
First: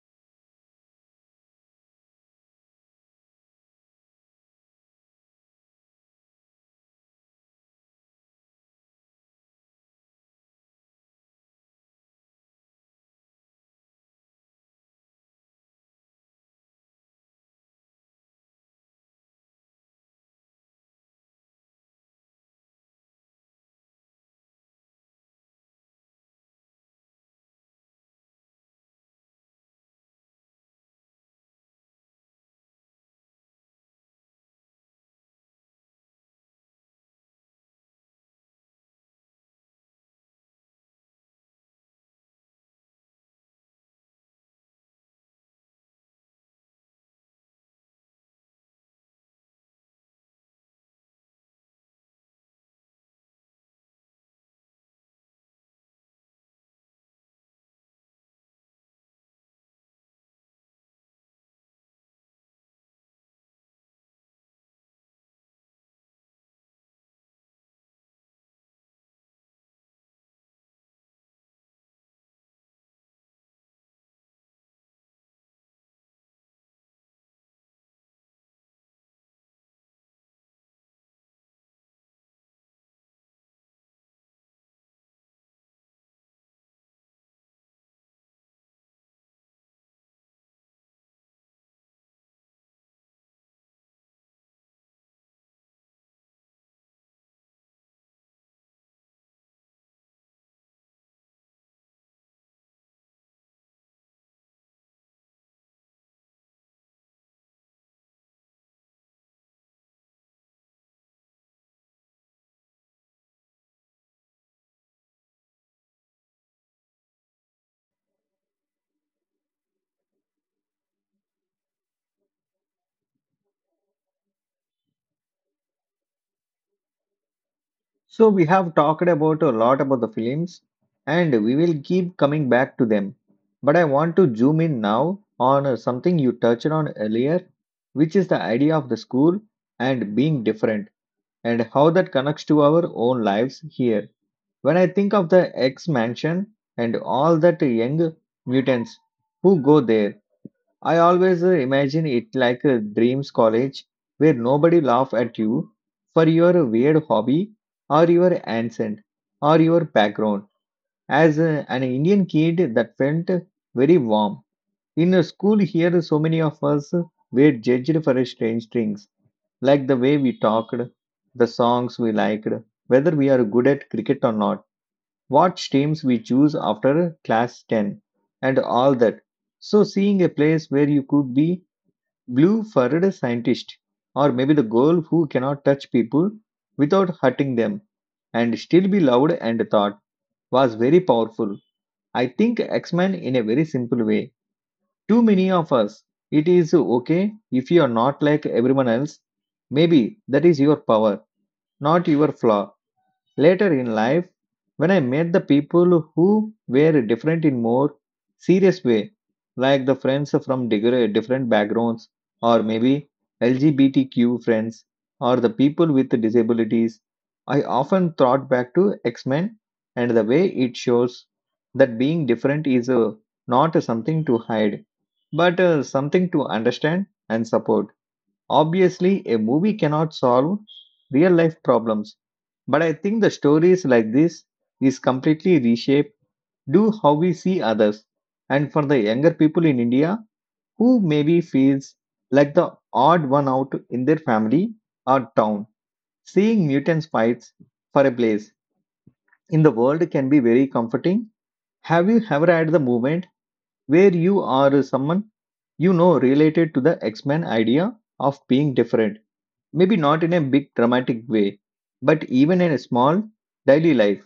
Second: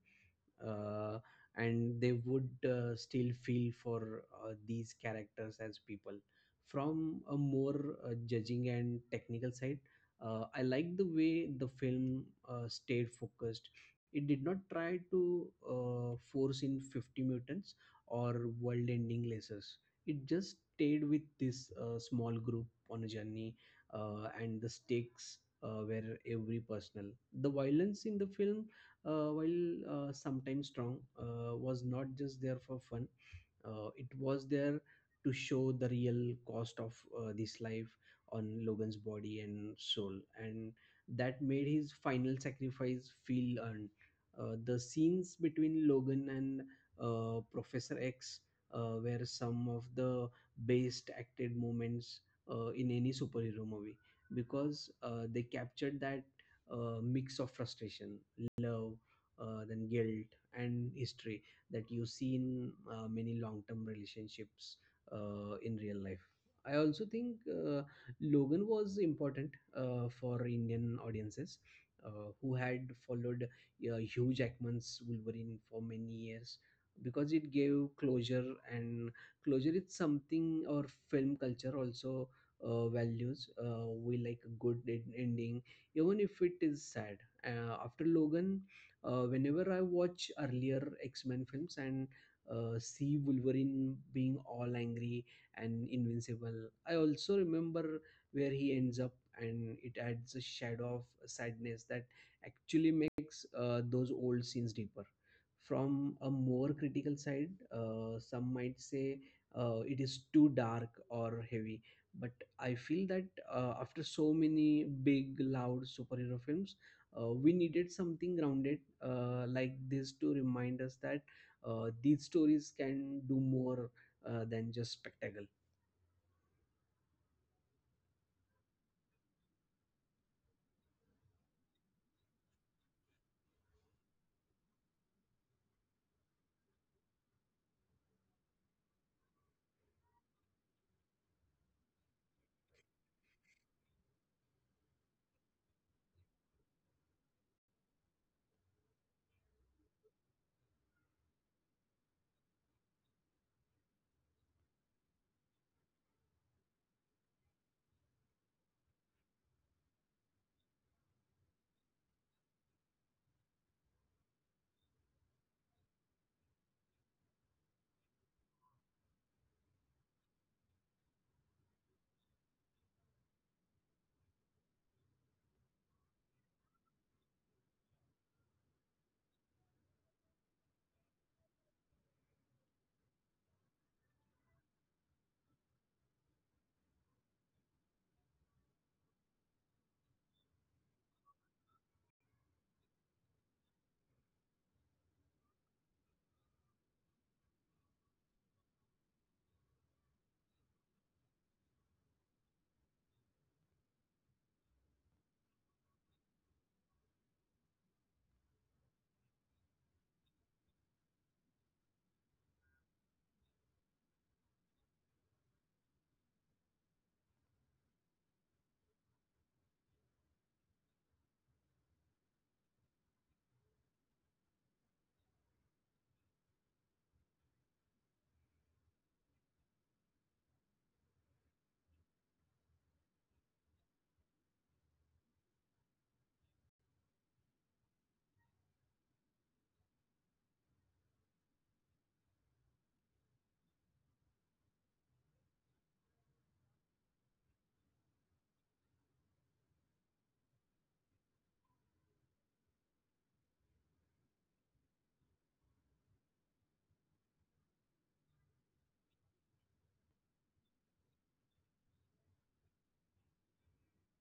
uh, and they would still feel for these characters as people. From a more judging and technical side, I like the way the film stayed focused. It did not try to force in 50 mutants or world ending lasers. It just stayed with this small group on a journey, and the stakes were every personal. The violence in the film, while sometimes strong, was not just there for fun. It was there to show the real cost of this life on Logan's body and soul, and that made his final sacrifice feel earned. The scenes between Logan and Professor X were some of the best acted moments in any superhero movie, because they captured that mix of frustration, love, then guilt, and history that you see in many long-term relationships in real life. I also think, Logan was important for Indian audiences who had followed Hugh Jackman's Wolverine for many years, because it gave closure, and closure is something our film culture also values. We like a good ending, even if it is sad. After logan, whenever I watch earlier X Men films and see Wolverine being all angry and invincible, I also remember where he ends up, and it adds a shadow of sadness that actually makes those old scenes deeper. From a more critical side, some might say it is too dark or heavy, but I feel that after so many big, loud superhero films, we needed something grounded like this to remind us that these stories can do more than just spectacle.
So we have talked about a lot about the films and we will keep coming back to them. But I want to zoom in now on something you touched on earlier, which is the idea of the school and being different and how that connects to our own lives here. When I think of the X Mansion and all that young mutants who go there, I always imagine it like a dreams college where nobody laugh at you for your weird hobby or your accent or your background. As an Indian kid, that felt very warm. In a school here, so many of us were judged for strange things, like the way we talked, the songs we liked, whether we are good at cricket or not, what teams we choose after class 10, and all that. So, seeing a place where you could be blue furred scientist, or maybe the girl who cannot touch people without hurting them and still be loved and thought, was very powerful. I think X Men in a very simple way. Too many of us, it is okay if you are not like everyone else. Maybe that is your power, not your flaw. Later in life, when I met the people who were different in more serious way, like the friends from different backgrounds, or maybe LGBTQ friends, or the people with disabilities, I often thought back to X Men and the way it shows that being different is not something to hide, but something to understand and support. Obviously, a movie cannot solve real life problems, but I think the stories like this is completely reshape do how we see others. And for the younger people in India who maybe feels like the odd one out in their family or town, seeing mutants fights for a place in the world can be very comforting. Have you ever had the moment where you are someone you know related to the X-Men idea of being different? Maybe not in a big dramatic way, but even in a small daily life.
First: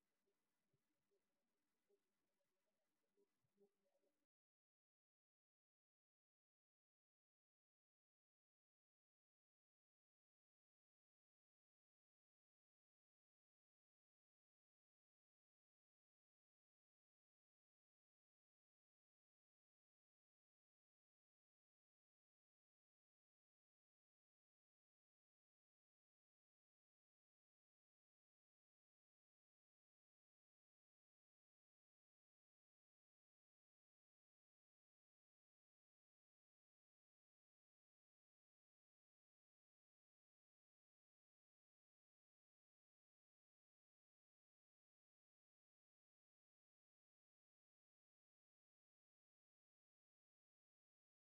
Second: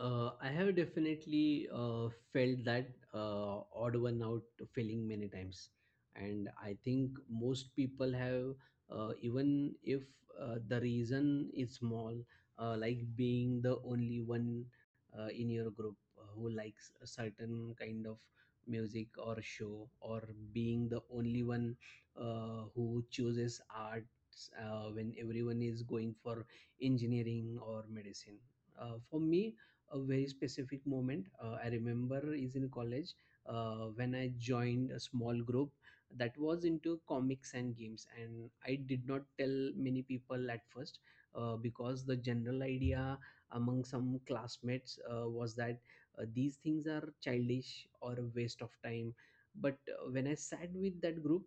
I have definitely felt that odd one out feeling many times, and I think most people have, even if the reason is small, like being the only one in your group who likes a certain kind of music or show, or being the only one who chooses arts when everyone is going for engineering or medicine. For me, a very specific moment I remember is in college when I joined a small group that was into comics and games, and I did not tell many people at first because the general idea among some classmates was that these things are childish or a waste of time. But when I sat with that group,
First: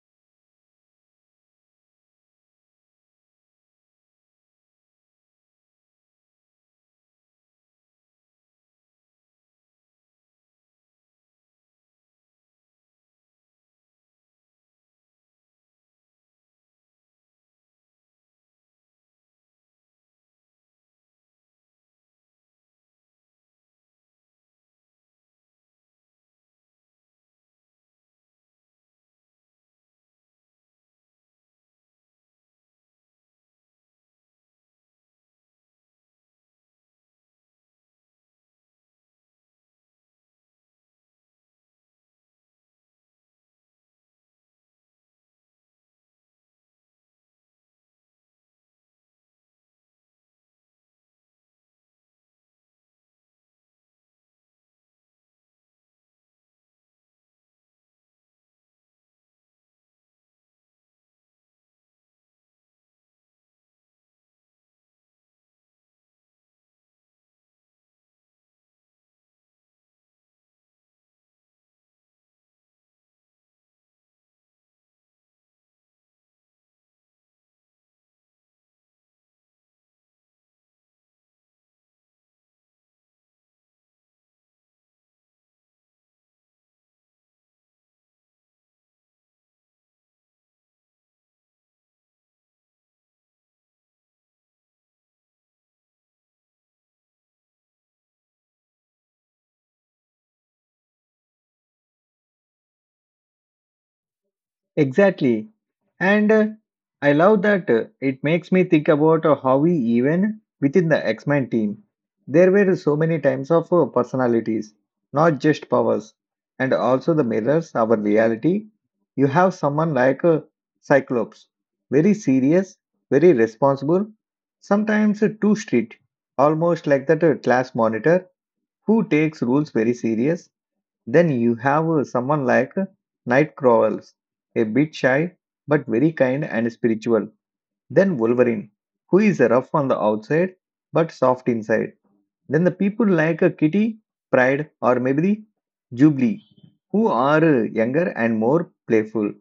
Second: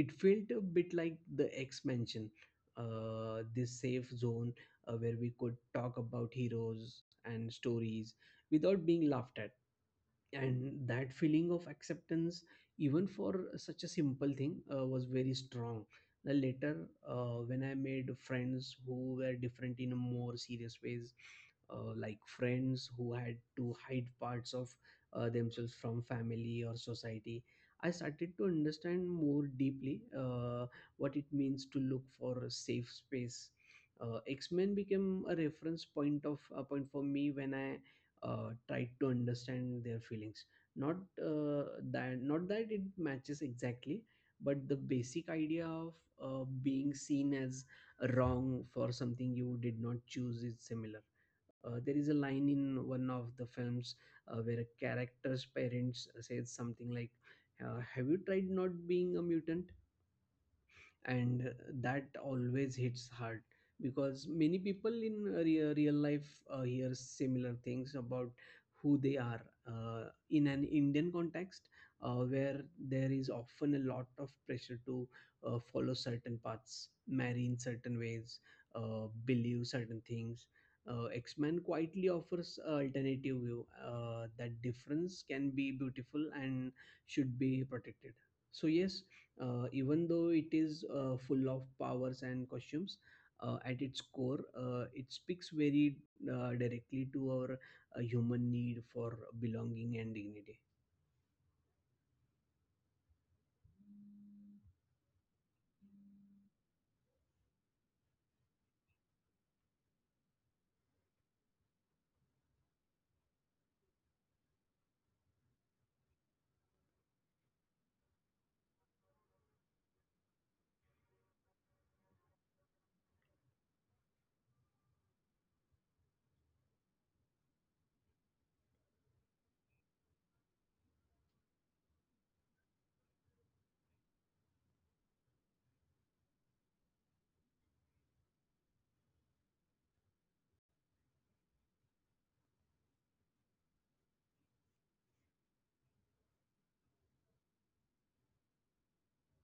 it felt a bit like the X Mansion, this safe zone where we could talk about heroes and stories without being laughed at. And that feeling of acceptance, even for such a simple thing, was very strong. The later, when I made friends who were different in a more serious ways, like friends who had to hide parts of themselves from family or society, I started to understand more deeply what it means to look for a safe space. X-men became a reference point of a point for me when I tried to understand their feelings. Not uh, that not that it matches exactly, but the basic idea of being seen as wrong for something you did not choose is similar. There is a line in one of the films where a character's parents says something like, have you tried not being a mutant? And that always hits hard because many people in real life hear similar things about who they are. In an indian context where there is often a lot of pressure to follow certain paths, marry in certain ways, believe certain things, X-men quietly offers a alternative view that difference can be beautiful and should be protected. So yes, even though it is full of powers and costumes, at its core, it speaks very directly to our human need for belonging and dignity.
Exactly. And I love that it makes me think about how we, even within the X Men team, there were so many types of personalities, not just powers, and also the mirrors, our reality. You have someone like Cyclops, very serious, very responsible, sometimes too strict, almost like that class monitor who takes rules very serious. Then you have someone like Nightcrawlers, a bit shy but very kind and spiritual. Then Wolverine, who is rough on the outside but soft inside. Then the people like Kitty, Pride, or maybe Jubilee, who are younger and more playful.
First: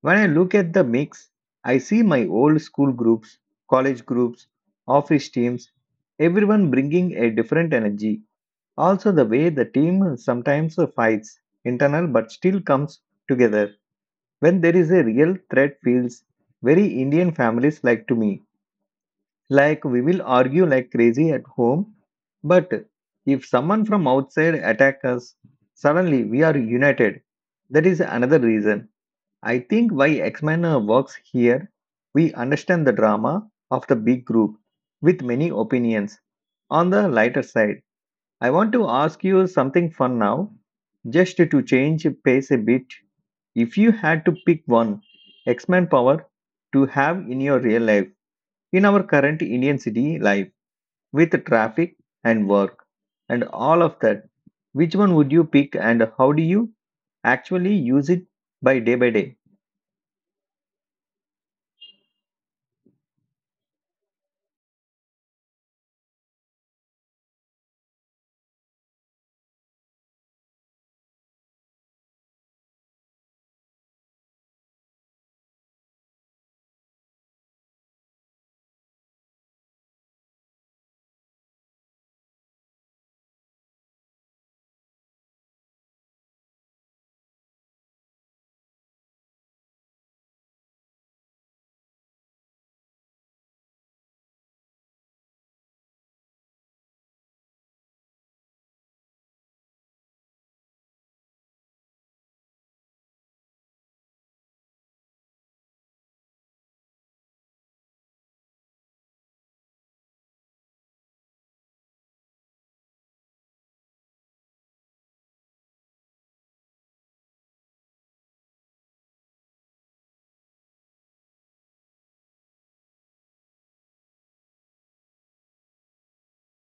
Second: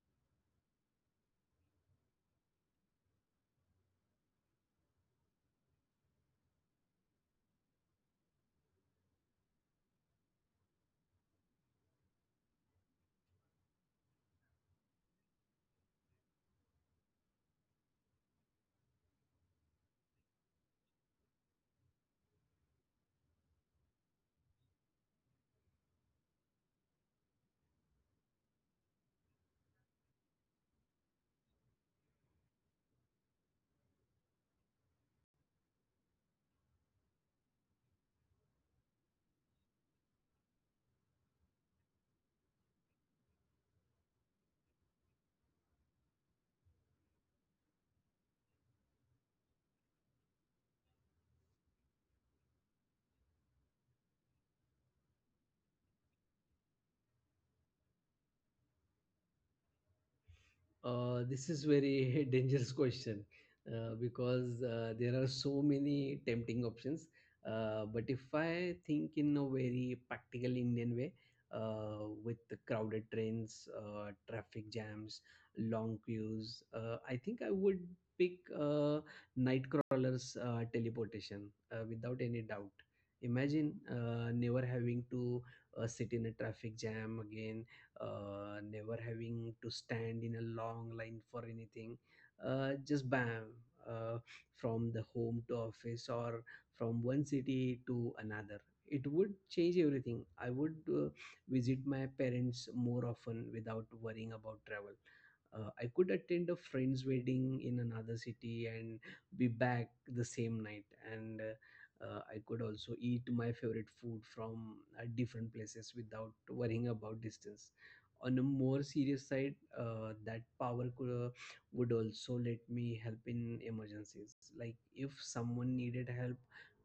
When I look at the mix, I see my old school groups, college groups, office teams, everyone bringing a different energy. Also, the way the team sometimes fights internal but still comes together when there is a real threat feels very Indian families like to me. Like we will argue like crazy at home, but if someone from outside attack us, suddenly we are united. That is another reason I think why X-Men works here. We understand the drama of the big group with many opinions. On the lighter side, I want to ask you something fun now, just to change pace a bit. If you had to pick one X-Men power to have in your real life, in our current Indian city life, with traffic and work and all of that, which one would you pick and how do you actually use it by day by day?
This is very <laughs> dangerous question because there are so many tempting options. But if I think in a very practical Indian way, with the crowded trains, traffic jams, long queues, I think I would pick night crawlers teleportation without any doubt. Imagine never having to sit in a traffic jam again, never having to stand in a long line for anything. Just bam, uh, from the home to office or from one city to another. It would change everything. I would visit my parents more often without worrying about travel. I could attend a friend's wedding in another city and be back the same night. And I could also eat my favorite food from different places without worrying about distance. On a more serious side, that power would also let me help in emergencies, like if someone needed help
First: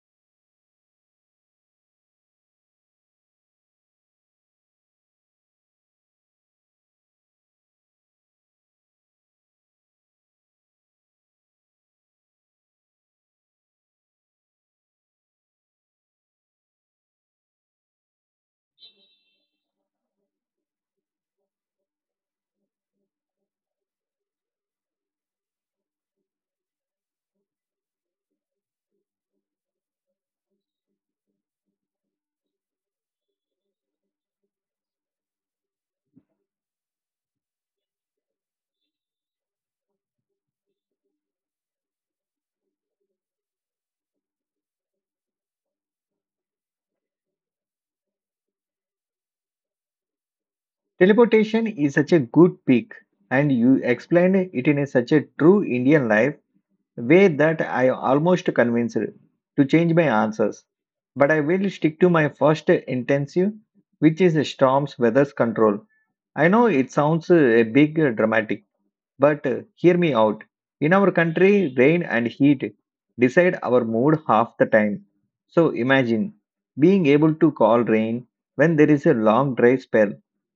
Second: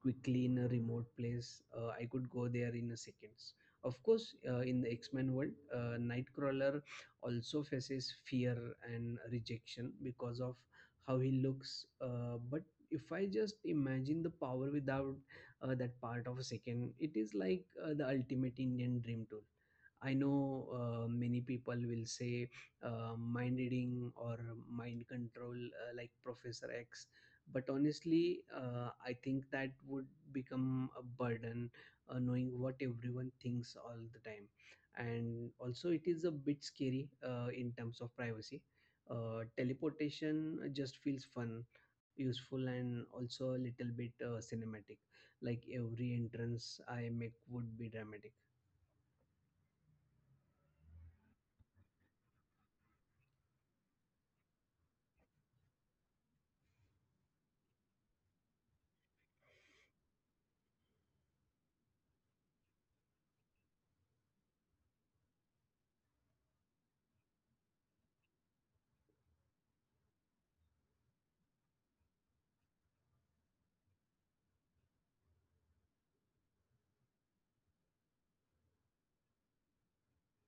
quickly in a remote place. I could go there in a seconds. Of course, in the x-men world, nightcrawler also faces fear and rejection because of how he looks. But if I just imagine the power without that part of a second, it is like the ultimate indian dream tool. I know many people will say mind reading or mind control, like Professor X. But honestly, I think that would become a burden, knowing what everyone thinks all the time. And also, it is a bit scary in terms of privacy. Teleportation just feels fun, useful, and also a little bit cinematic. Like every entrance I make would be dramatic.
Teleportation is such a good pick, and you explained it in a such a true Indian life way that I almost convinced her to change my answers. But I will stick to my first intensive, which is storms weather control. I know it sounds a big dramatic, but hear me out. In our country, rain and heat decide our mood half the time. So imagine being able to call rain when there is a long dry spell,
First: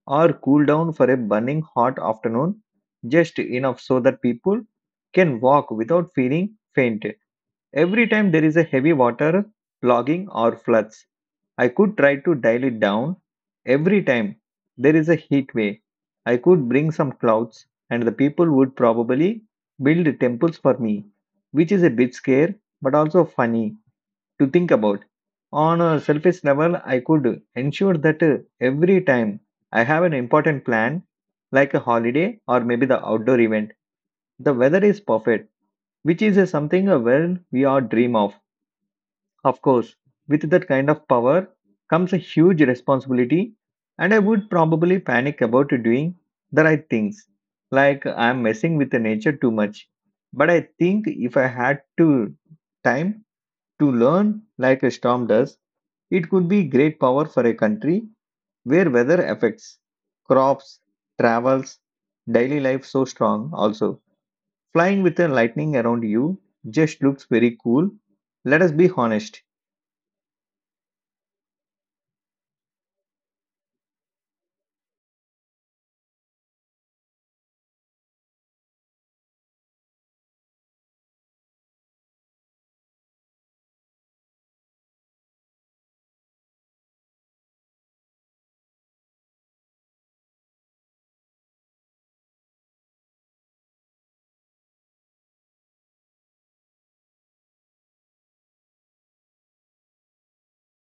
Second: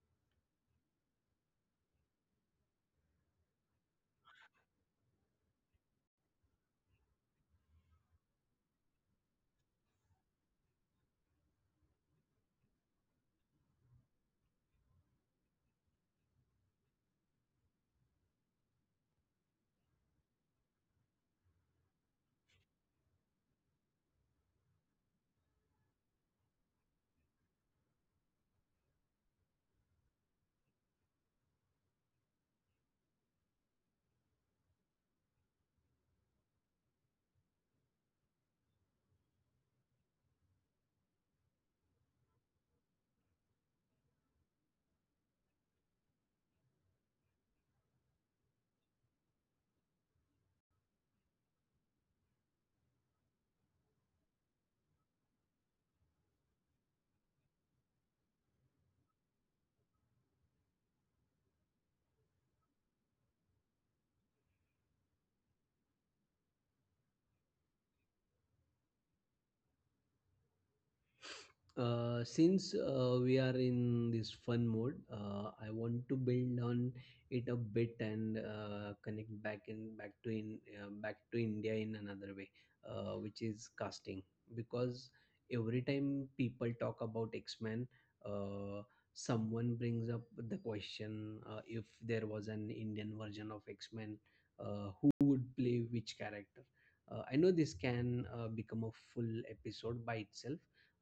or cool down for a burning hot afternoon just enough so that people can walk without feeling faint. Every time there is a heavy water, logging or floods, I could try to dial it down. Every time there is a heat wave, I could bring some clouds, and the people would probably build temples for me, which is a bit scary but also funny to think about. On a selfish level, I could ensure that every time I have an important plan, like a holiday or maybe the outdoor event, the weather is perfect, which is something a well we all dream of. Of course, with that kind of power comes a huge responsibility, and I would probably panic about doing the right things, like I'm messing with the nature too much. But I think if I had to time to learn like a storm does, it could be great power for a country where weather affects crops, travels, daily life so strong also. Flying with the lightning around you just looks very cool. Let us be honest.
Since we are in this fun mode, I want to build on it a bit and connect back in back to India in another way, which is casting. Because every time people talk about X Men, uh, someone brings up the question: if there was an Indian version of X Men, who would play which character? I know this can become a full episode by itself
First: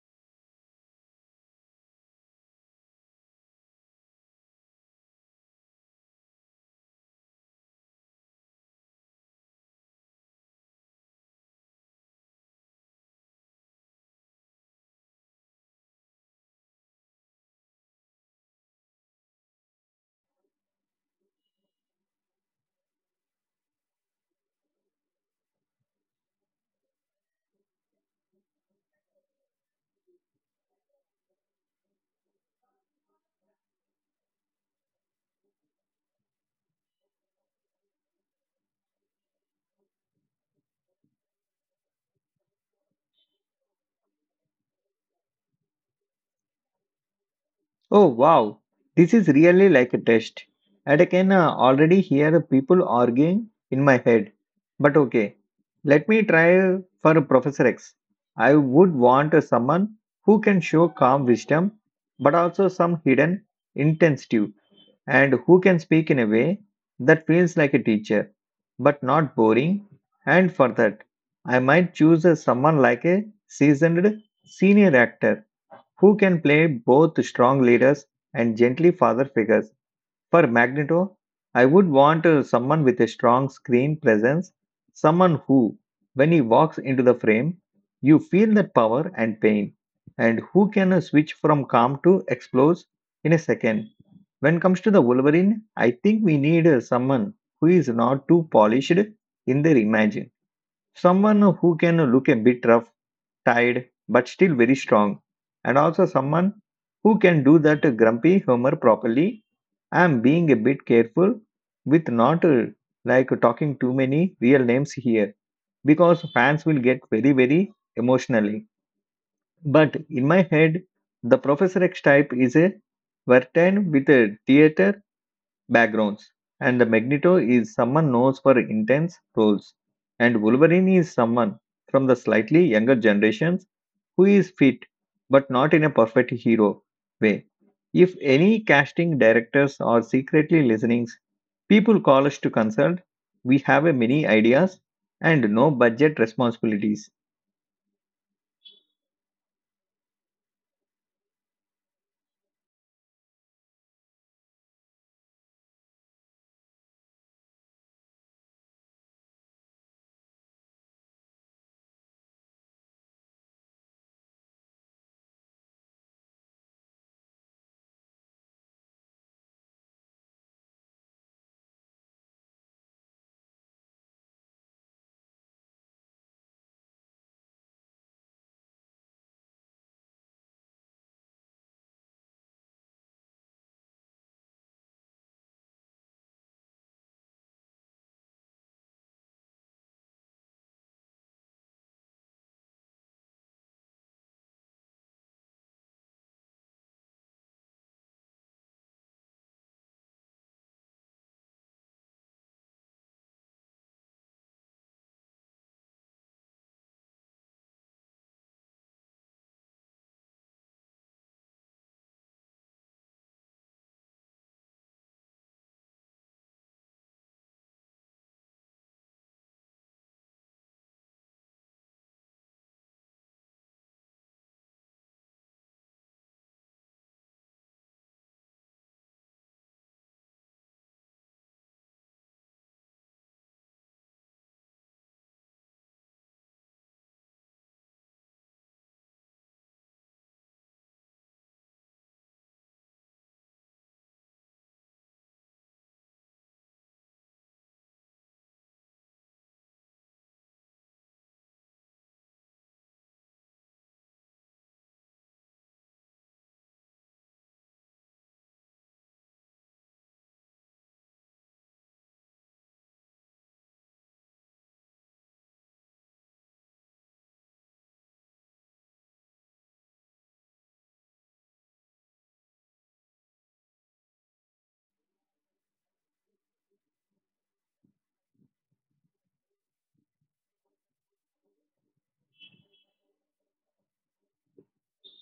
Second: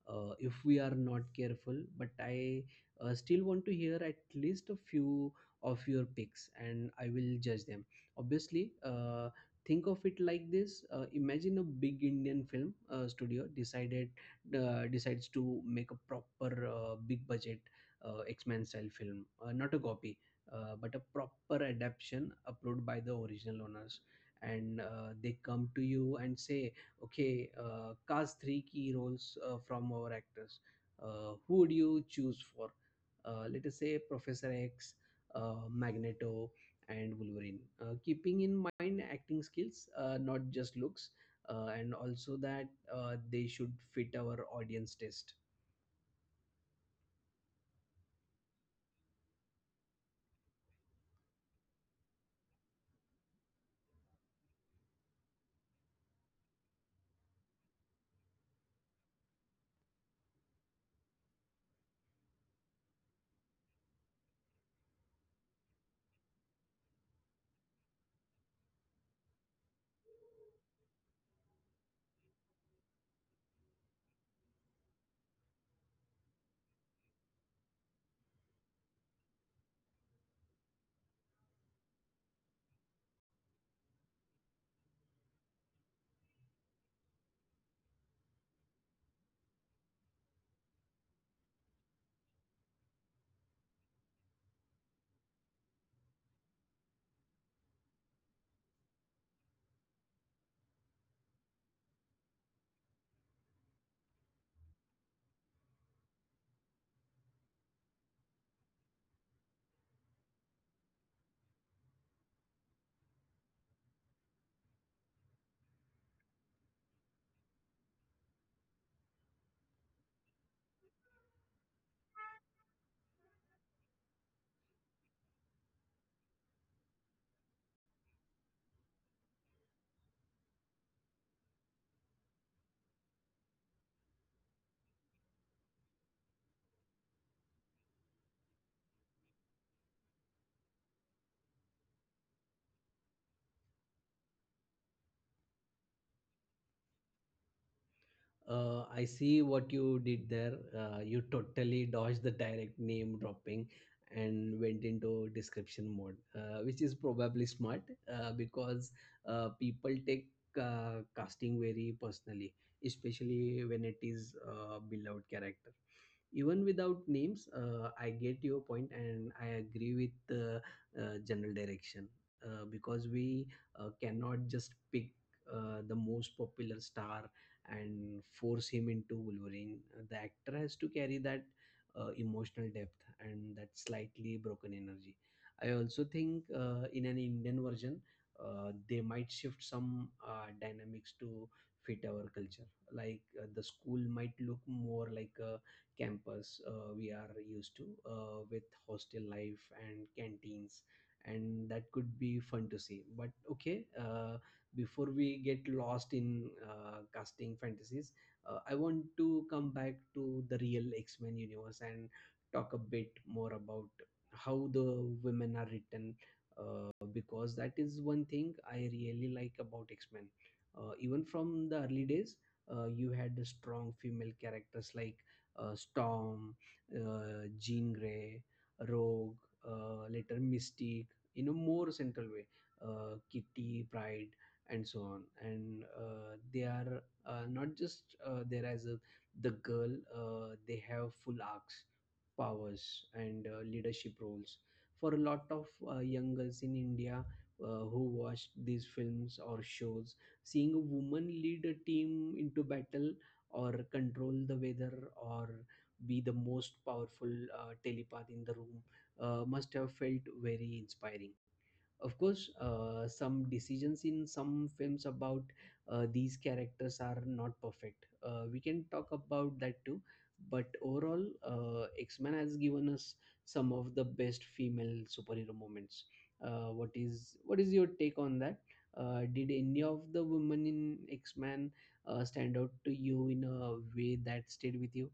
if we are not careful, but I still want to hear at least a few of your picks, and I will judge them obviously. Think of it like this: imagine a big indian film studio decided decides to make a proper big budget x-men style film, not a copy but a proper adaptation uploaded by the original owners. And they come to you and say, okay, cast three key roles from our actors. Who would you choose for? Let us say Professor X, Magneto, and Wolverine. Keeping in mind acting skills, not just looks, and also that they should fit our audience taste.
Oh wow, this is really like a test. And I can already hear people arguing in my head. But okay, let me try for Professor X. I would want someone who can show calm wisdom, but also some hidden intensity, and who can speak in a way that feels like a teacher, but not boring. And for that, I might choose someone like a seasoned senior actor who can play both strong leaders and gently father figures. For Magneto, I would want someone with a strong screen presence, someone who, when he walks into the frame, you feel that power and pain, and who can switch from calm to explode in a second. When it comes to the Wolverine, I think we need someone who is not too polished in their image, someone who can look a bit rough tired, but still very strong, and also someone who can do that grumpy humor properly. I'm being a bit careful with not talking too many real names here because fans will get very, very emotionally. But in my head, the Professor X type is a Vertain with a theater backgrounds, and the Magneto is someone known for intense roles, and Wolverine is someone from the slightly younger generations who is fit but not in a perfect hero way. If any casting directors are secretly listening, people call us to consult. We have a many ideas and no budget responsibilities.
I see what you did there. You totally dodged the direct name dropping and went into description mode, which is probably smart because people take casting very personally, especially when it is beloved character. Even without names, I get your point and I agree with the general direction because we cannot just pick the most popular star and force him into Wolverine. The actor has to carry that emotional depth and that slightly broken energy. I also think in an Indian version, they might shift some dynamics to fit our culture. Like the school might look more like a campus we are used to, with hostel life and canteens, and that could be fun to see. But okay. Before we get lost in casting fantasies, I want to come back to the real X Men universe and talk a bit more about how the women are written, because that is one thing I really like about X-Men. Even from the early days, you had the strong female characters like Storm, Jean Grey, Rogue, later Mystique, in a more central way, Kitty, Pride, and so on. And they are not just there as a, the girl, they have full arcs, powers, and leadership roles. For a lot of young girls in India who watched these films or shows, seeing a woman lead a team into battle or control the weather or be the most powerful telepath in the room must have felt very inspiring. Of course, some decisions in some films about these characters are not perfect. We can talk about that too, but overall, x-men has given us some of the best female superhero moments. What is your take on that? Did any of the women in x-men stand out to you in a way that stayed with you?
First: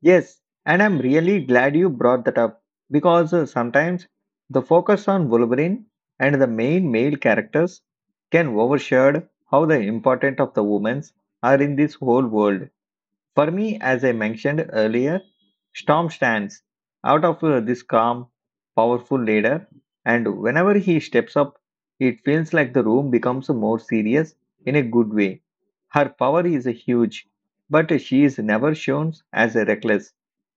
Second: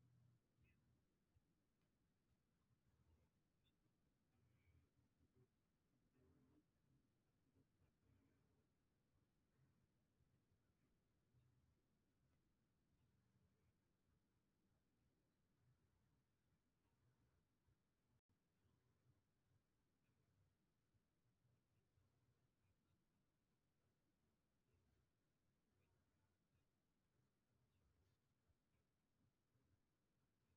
Yes, and I'm really glad you brought that up because sometimes the focus on Wolverine and the main male characters can overshadow how the important of the women are in this whole world. For me, as I mentioned earlier, Storm stands out of this calm, powerful leader, and whenever he steps up, it feels like the room becomes more serious in a good way. Her power is huge, but she is never shown as a reckless.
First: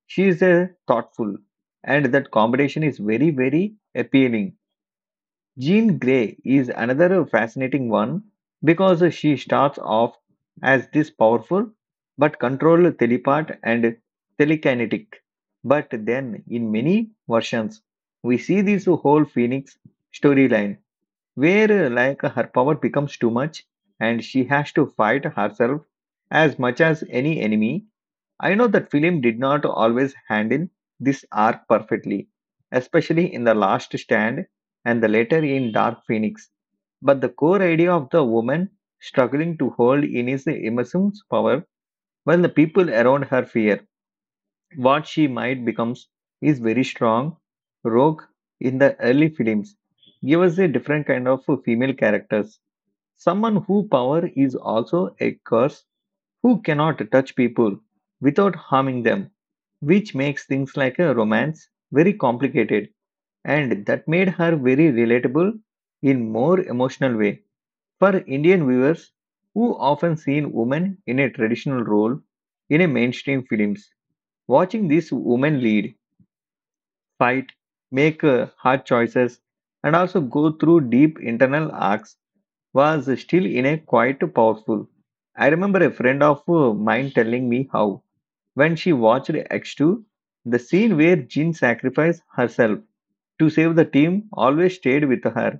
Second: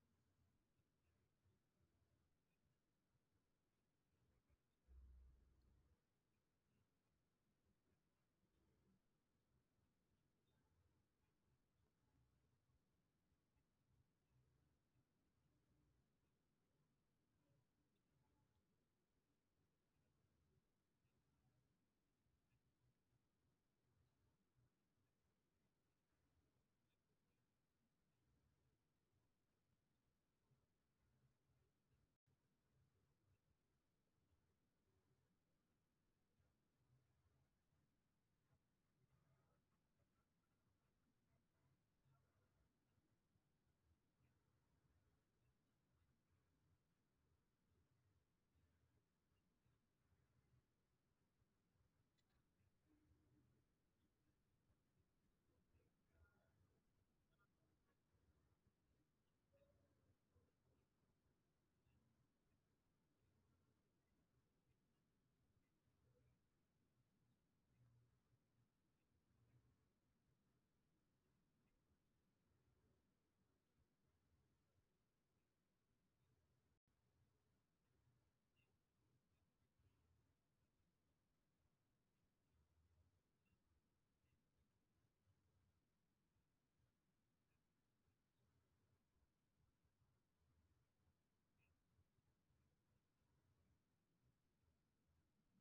She is a thoughtful, and that combination is very, very appealing. Jean Grey is another fascinating one because she starts off as this powerful but controlled telepath and telekinetic. But then, in many versions, we see this whole Phoenix storyline where her power becomes too much and she has to fight herself as much as any enemy. I know that film did not always handle this arc perfectly, especially in The Last Stand and the later in Dark Phoenix, but the core idea of the woman struggling to hold in his immense power while the people around her fear what she might become is very strong. Rogue in the early films give us a different kind of female characters. Someone who power is also a curse who cannot touch people without harming them which makes things like a romance very complicated and that made her very relatable in more emotional way for indian viewers who often seen women in a traditional role in a mainstream films watching these women lead fight make hard choices and also go through deep internal arcs was still in a quite powerful. I remember a friend of mine telling me how, when she watched X2, the scene where Jean sacrificed herself to save the team always stayed with her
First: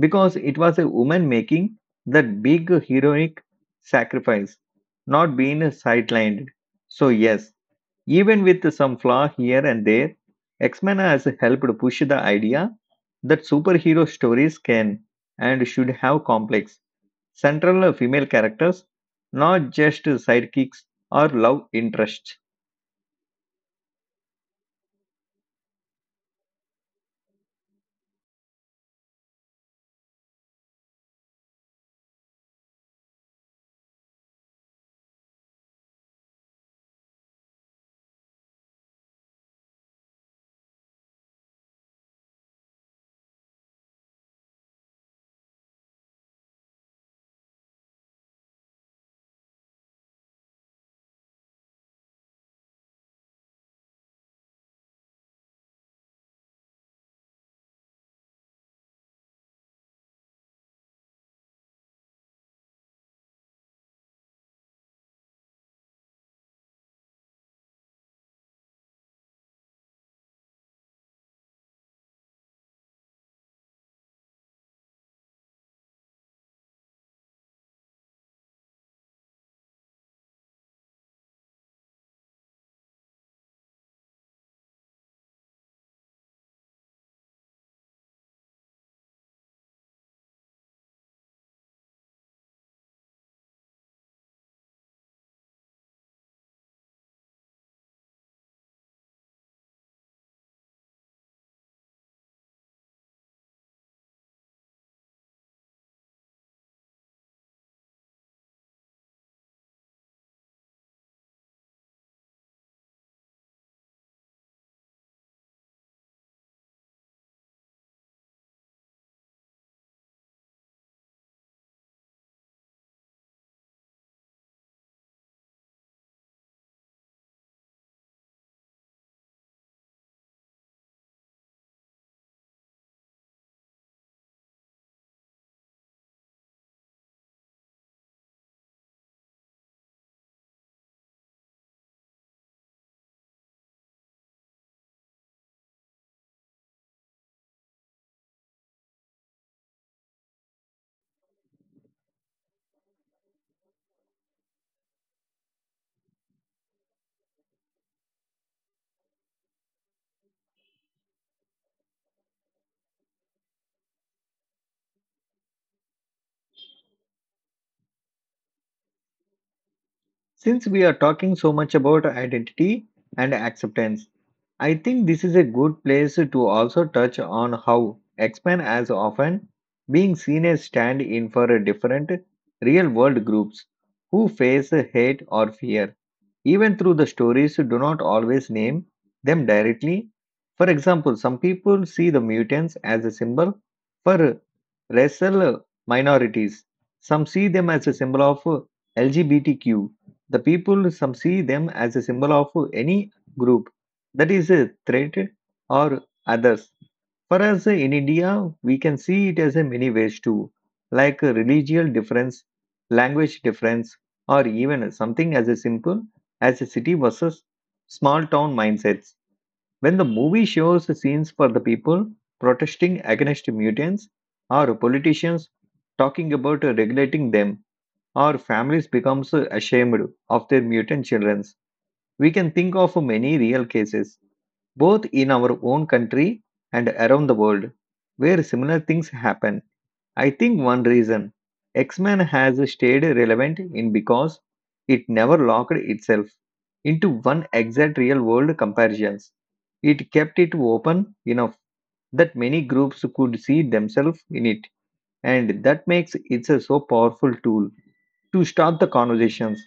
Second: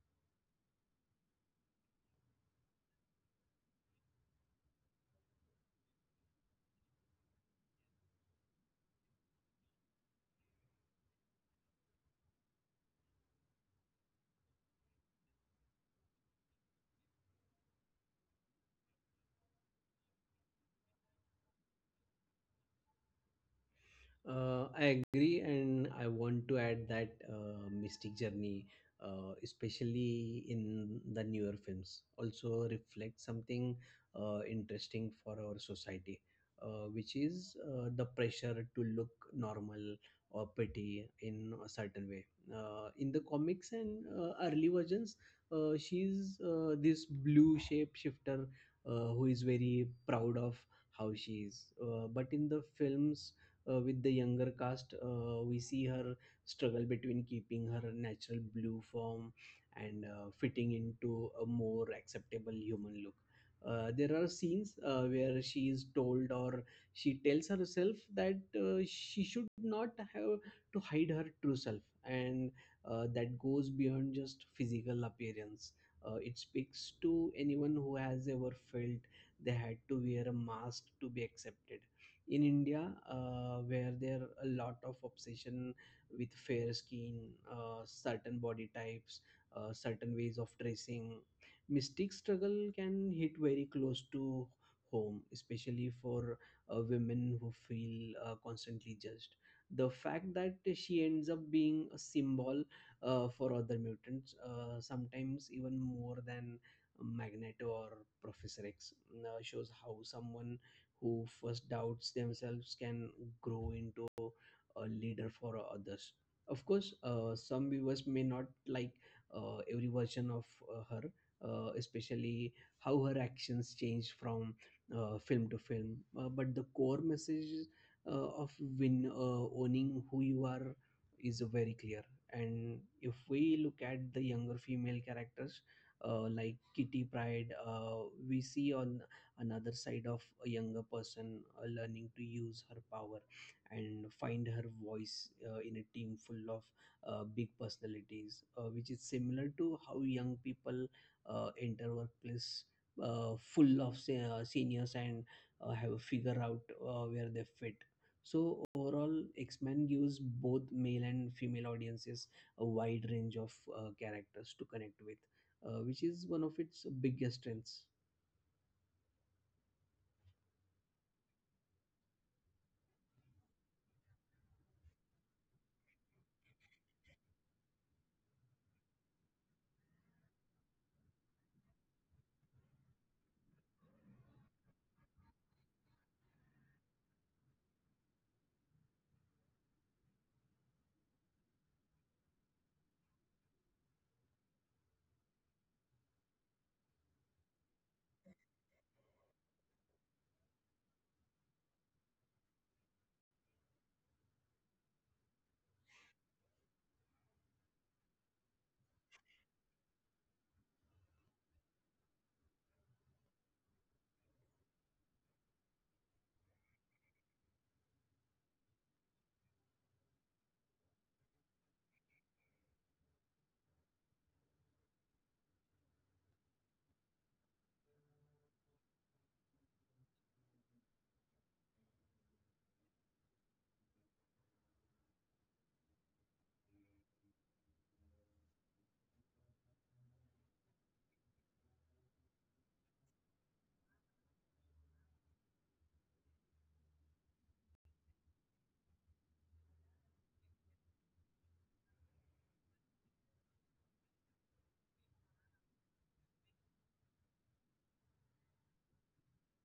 because it was a woman making that big heroic sacrifice, not being sidelined. So, yes, even with some flaw here and there, X Men has helped push the idea that superhero stories can and should have complex central female characters, not just sidekicks or love interests.
I agree, and I want to add that Mystic Journey, especially in the newer films, also reflects something interesting for our society, which is the pressure to look normal or pretty in a certain way. In the comics and early versions, she's this blue shapeshifter who is very proud of how she is. But in the films, with the younger cast, we see her struggle between keeping her natural blue form and fitting into a more acceptable human look. There are scenes where she is told or she tells herself that she should not have to hide her true self, and that goes beyond just physical appearance. It speaks to anyone who has ever felt they had to wear a mask to be accepted. In India, where there are a lot of obsession with fair skin, certain body types, certain ways of dressing, mystic struggle can hit very close to home, especially for women who feel constantly judged. The fact that she ends up being a symbol for other mutants, sometimes even more than Magneto or Professor X, shows how someone who first doubts themselves can grow into a leader for others. Of course, some viewers may not like every version of her, especially how her actions change from film to film. But the core message of win owning who you are is very clear. And if we look at the younger female characters like Kitty Pride, we see on another side of a younger person learning to use her power and find her voice in a team full of big personalities, which is similar to how young people enter workplace full of seniors and have a figure out where they fit. So overall, X-Men gives both male and female audiences a wide range of characters to connect with, which is one of its biggest strengths.
Since we are talking so much about identity and acceptance, I think this is a good place to also touch on how X-Men as often being seen as stand in for different real world groups who face hate or fear even through the stories do not always name them directly. For example, some people see the mutants as a symbol for racial minorities. Some see them as a symbol of LGBTQ. The people some see them as a symbol of any group that is a threat or others. For us in India, we can see it as a many ways too, like religious difference, language difference, or even something as a simple as a city versus small town mindsets. When the movie shows the scenes for the people protesting against mutants, or politicians talking about regulating them, or families becomes ashamed of their mutant children, we can think of many real cases, both in our own country and around the world, where similar things happen. I think one reason X-Men has stayed relevant in because it never locked itself into one exact real world comparisons. It kept it open enough that many groups could see themselves in it, and that makes it a so powerful tool to start the conversations.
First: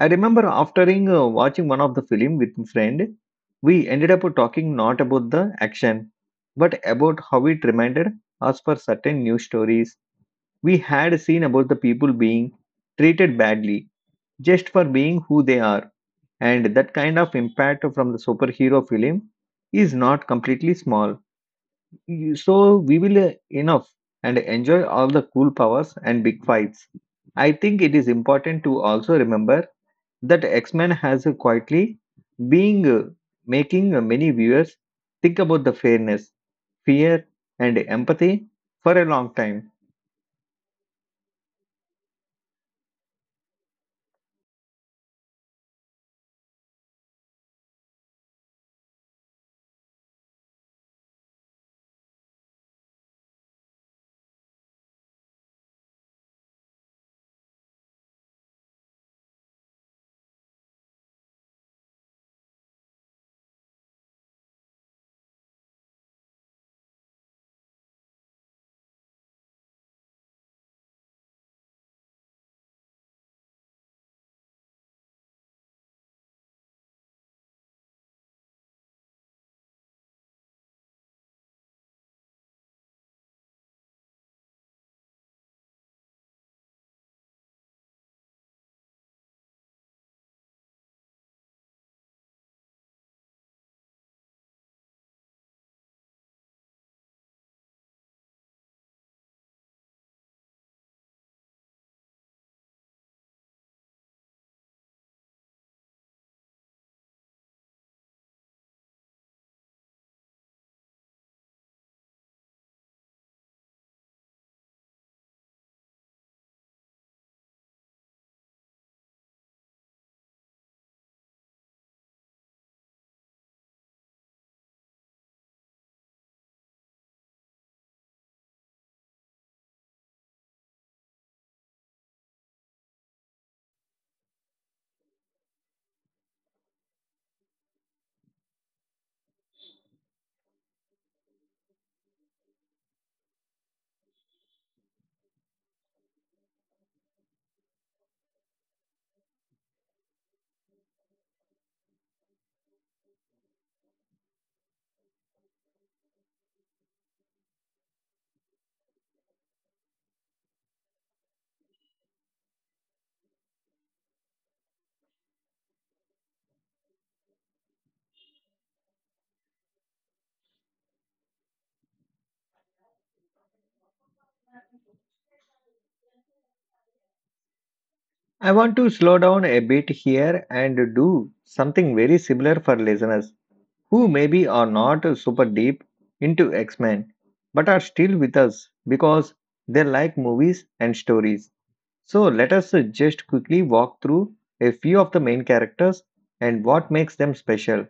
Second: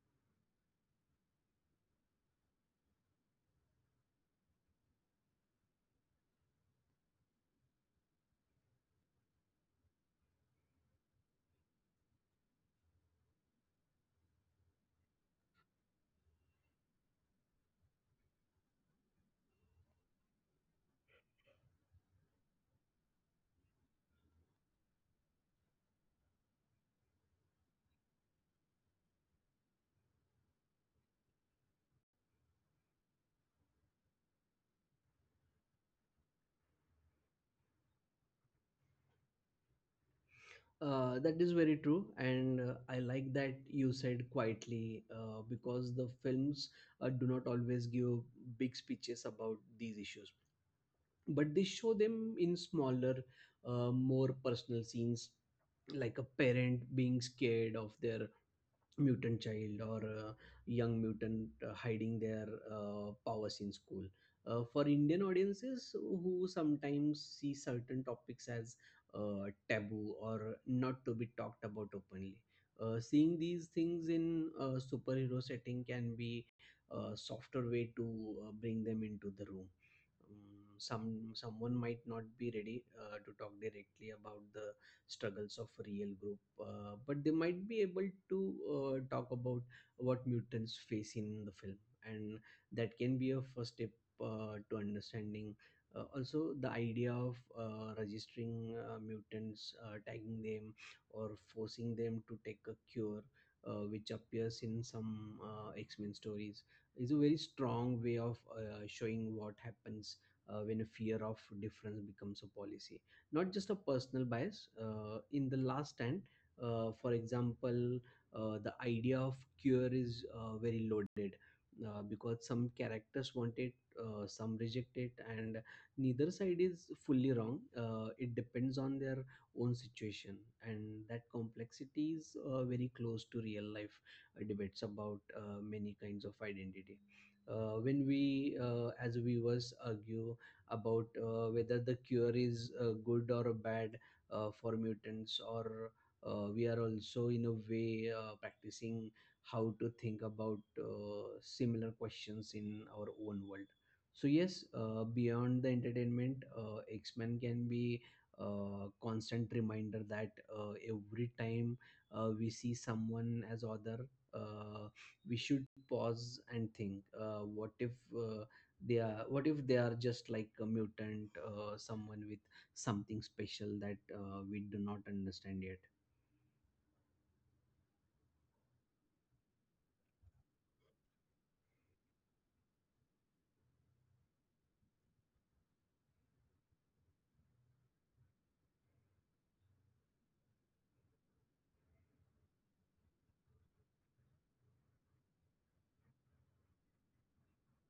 I remember after watching one of the film with a friend, we ended up talking not about the action, but about how it reminded us for certain news stories we had seen about the people being treated badly just for being who they are, and that kind of impact from the superhero film is not completely small. So we will enough and enjoy all the cool powers and big fights. I think it is important to also remember that X-Men has quietly being making many viewers think about the fairness, fear, and empathy for a long time.
That is very true, and I like that you said quietly because the films do not always give big speeches about these issues, but they show them in smaller, more personal scenes, like a parent being scared of their mutant child or a young mutant hiding their powers in school. For Indian audiences who sometimes see certain topics as taboo or not to be talked about openly, seeing these things in a superhero setting can be a softer way to bring them into the room. Some someone might not be ready to talk directly about the struggles of real group, but they might be able to talk about what mutants face in the film, and that can be a first step to understanding. Also, the idea of registering mutants, tagging them or forcing them to take a cure, which appears in some x-men stories, is a very strong way of showing what happens when a fear of difference becomes a policy, not just a personal bias. In the last stand, for example, the idea of cure is very loaded because some characters want it, some reject it, and neither side is fully wrong. It depends on their own situation, and that complexity is very close to real life debates about many kinds of identity. When we as viewers argue about whether the cure is good or bad for mutants, or we are also in a way practicing how to think about similar questions in our own world. So yes, beyond the entertainment, x-men can be a constant reminder that every time we see someone as other, uh, we should pause and think, what if uh, they are what if they are just like a mutant, someone with something special that we do not understand yet.
I want to slow down a bit here and do something very similar for listeners who maybe are not super deep into X Men but are still with us because they like movies and stories. So, let us just quickly walk through a few of the main characters and what makes them special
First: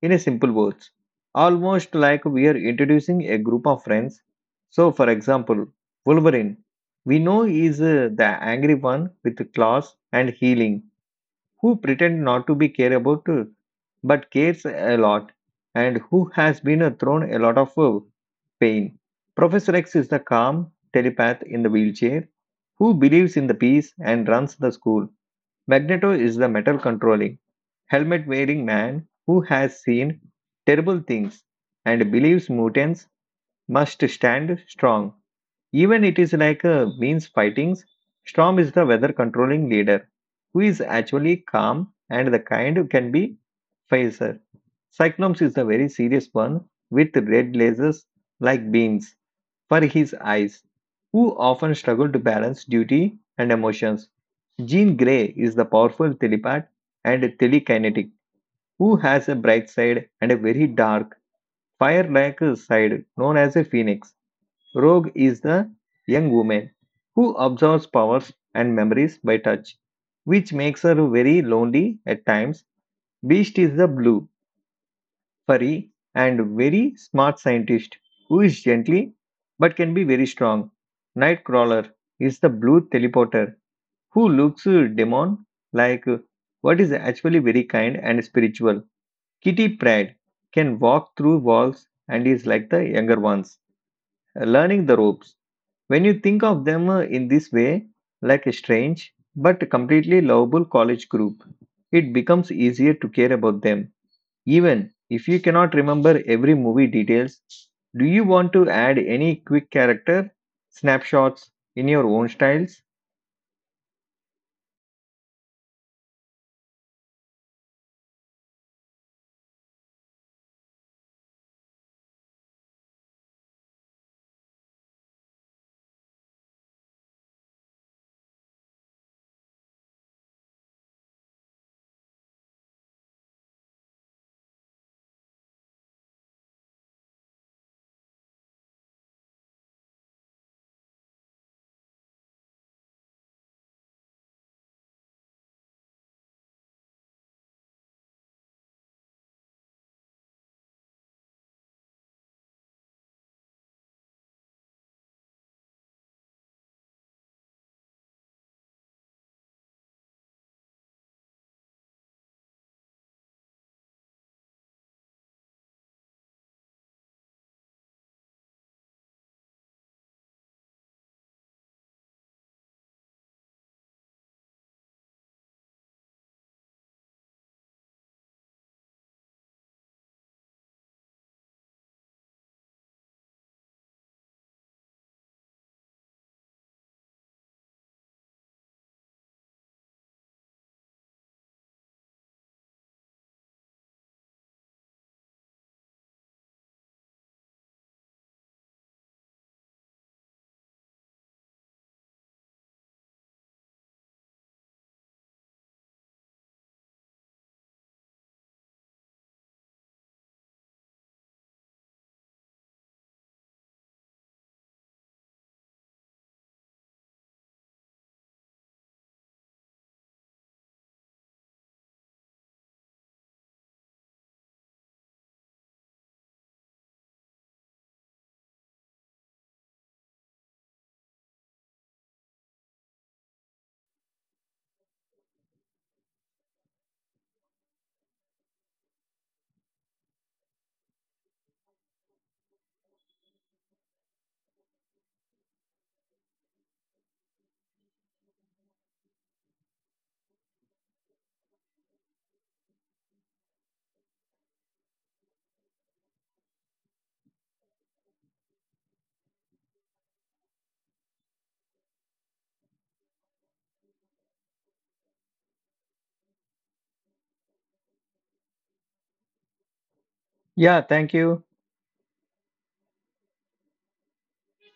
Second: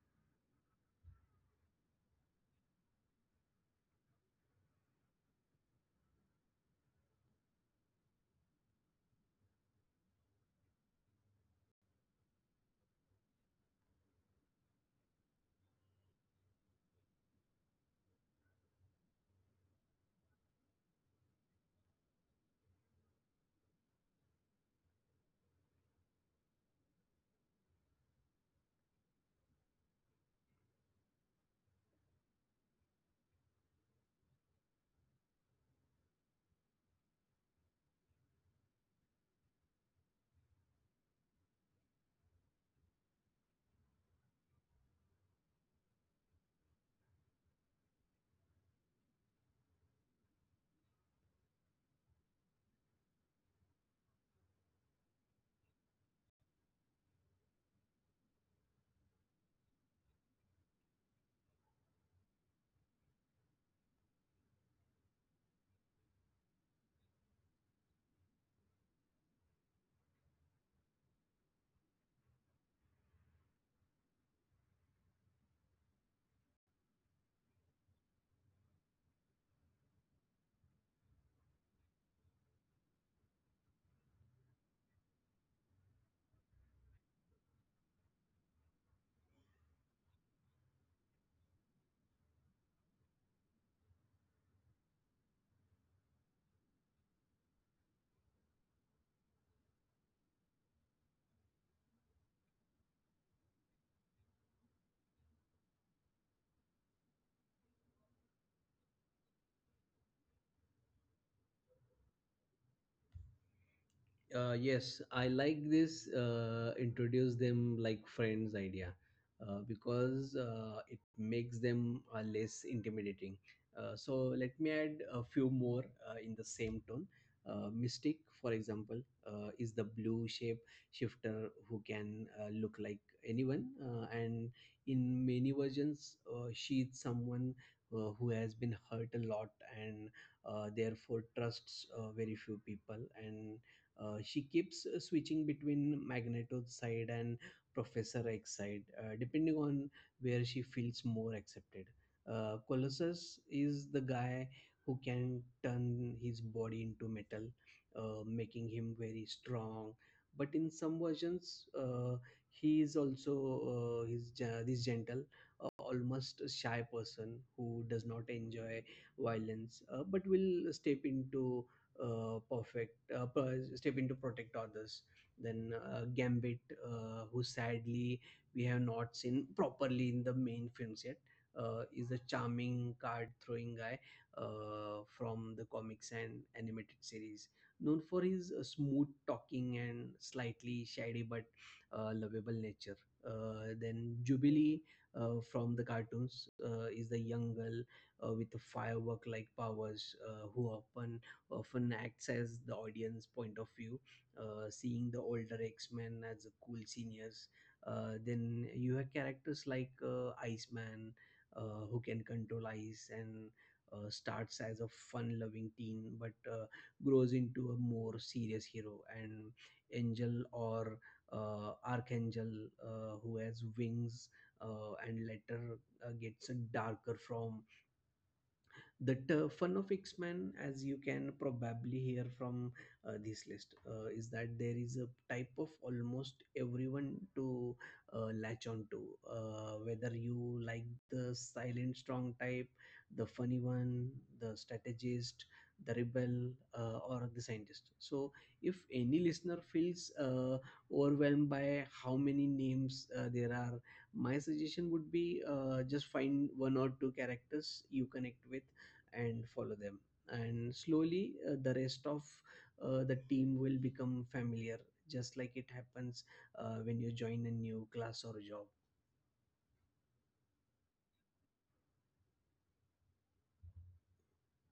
in a simple words, almost like we are introducing a group of friends. So, for example, Wolverine, we know is the angry one with claws and healing, who pretend not to be care about, but cares a lot, and who has been thrown a lot of pain. Professor X is the calm telepath in the wheelchair, who believes in the peace and runs the school. Magneto is the metal controlling helmet wearing man who has seen terrible things and believes mutants must stand strong. Even it is like a means fightings, Storm is the weather controlling leader who is actually calm and the kind who can be facer. Cyclops is the very serious one with red lasers like beams for his eyes, who often struggle to balance duty and emotions. Jean Grey is the powerful telepath and telekinetic who has a bright side and a very dark, fire-like side known as a phoenix. Rogue is the young woman who absorbs powers and memories by touch, which makes her very lonely at times. Beast is the blue, furry, and very smart scientist who is gently but can be very strong. Nightcrawler is the blue teleporter who looks demon like what is actually very kind and spiritual. Kitty Pride can walk through walls and is like the younger ones, learning the ropes. When you think of them in this way, like a strange but completely lovable college group, it becomes easier to care about them. Even if you cannot remember every movie details, do you want to add any quick character snapshots in your own styles?
Yes, I like this introduce them like friends idea because it makes them less intimidating. So let me add a few more in the same tone. Mystic, for example, is the blue shape shifter who can look like anyone, and in many versions, she's someone who has been hurt a lot and therefore trusts very few people, and she keeps switching between Magneto's side and Professor X side, depending on where she feels more accepted. Colossus is the guy who can turn his body into metal, making him very strong. But in some versions, he is also he's ge- this gentle, almost a shy person who does not enjoy violence, but will step into step in to protect others. Then Gambit, who sadly we have not seen properly in the main films yet, is a charming card-throwing guy from the comics and animated series, known for his smooth talking and slightly shady but lovable nature. Then Jubilee from the cartoons is the young girl with the firework like powers who often acts as the audience point of view, seeing the older X-Men as the cool seniors. Then you have characters like Iceman, who can control ice and starts as a fun-loving teen, but grows into a more serious hero. And Angel or Archangel, who has wings and later gets darker. From the fun of X-Men, as you can probably hear from this list, is that there is a type of almost everyone to latch on to. Whether you like the silent strong type, the funny one, the strategist, the rebel, or the scientist. So, if any listener feels overwhelmed by how many names there are, my suggestion would be just find one or two characters you connect with and follow them, and slowly the rest of the team will become familiar, just like it happens when you join a new class or job.
Yeah, thank you.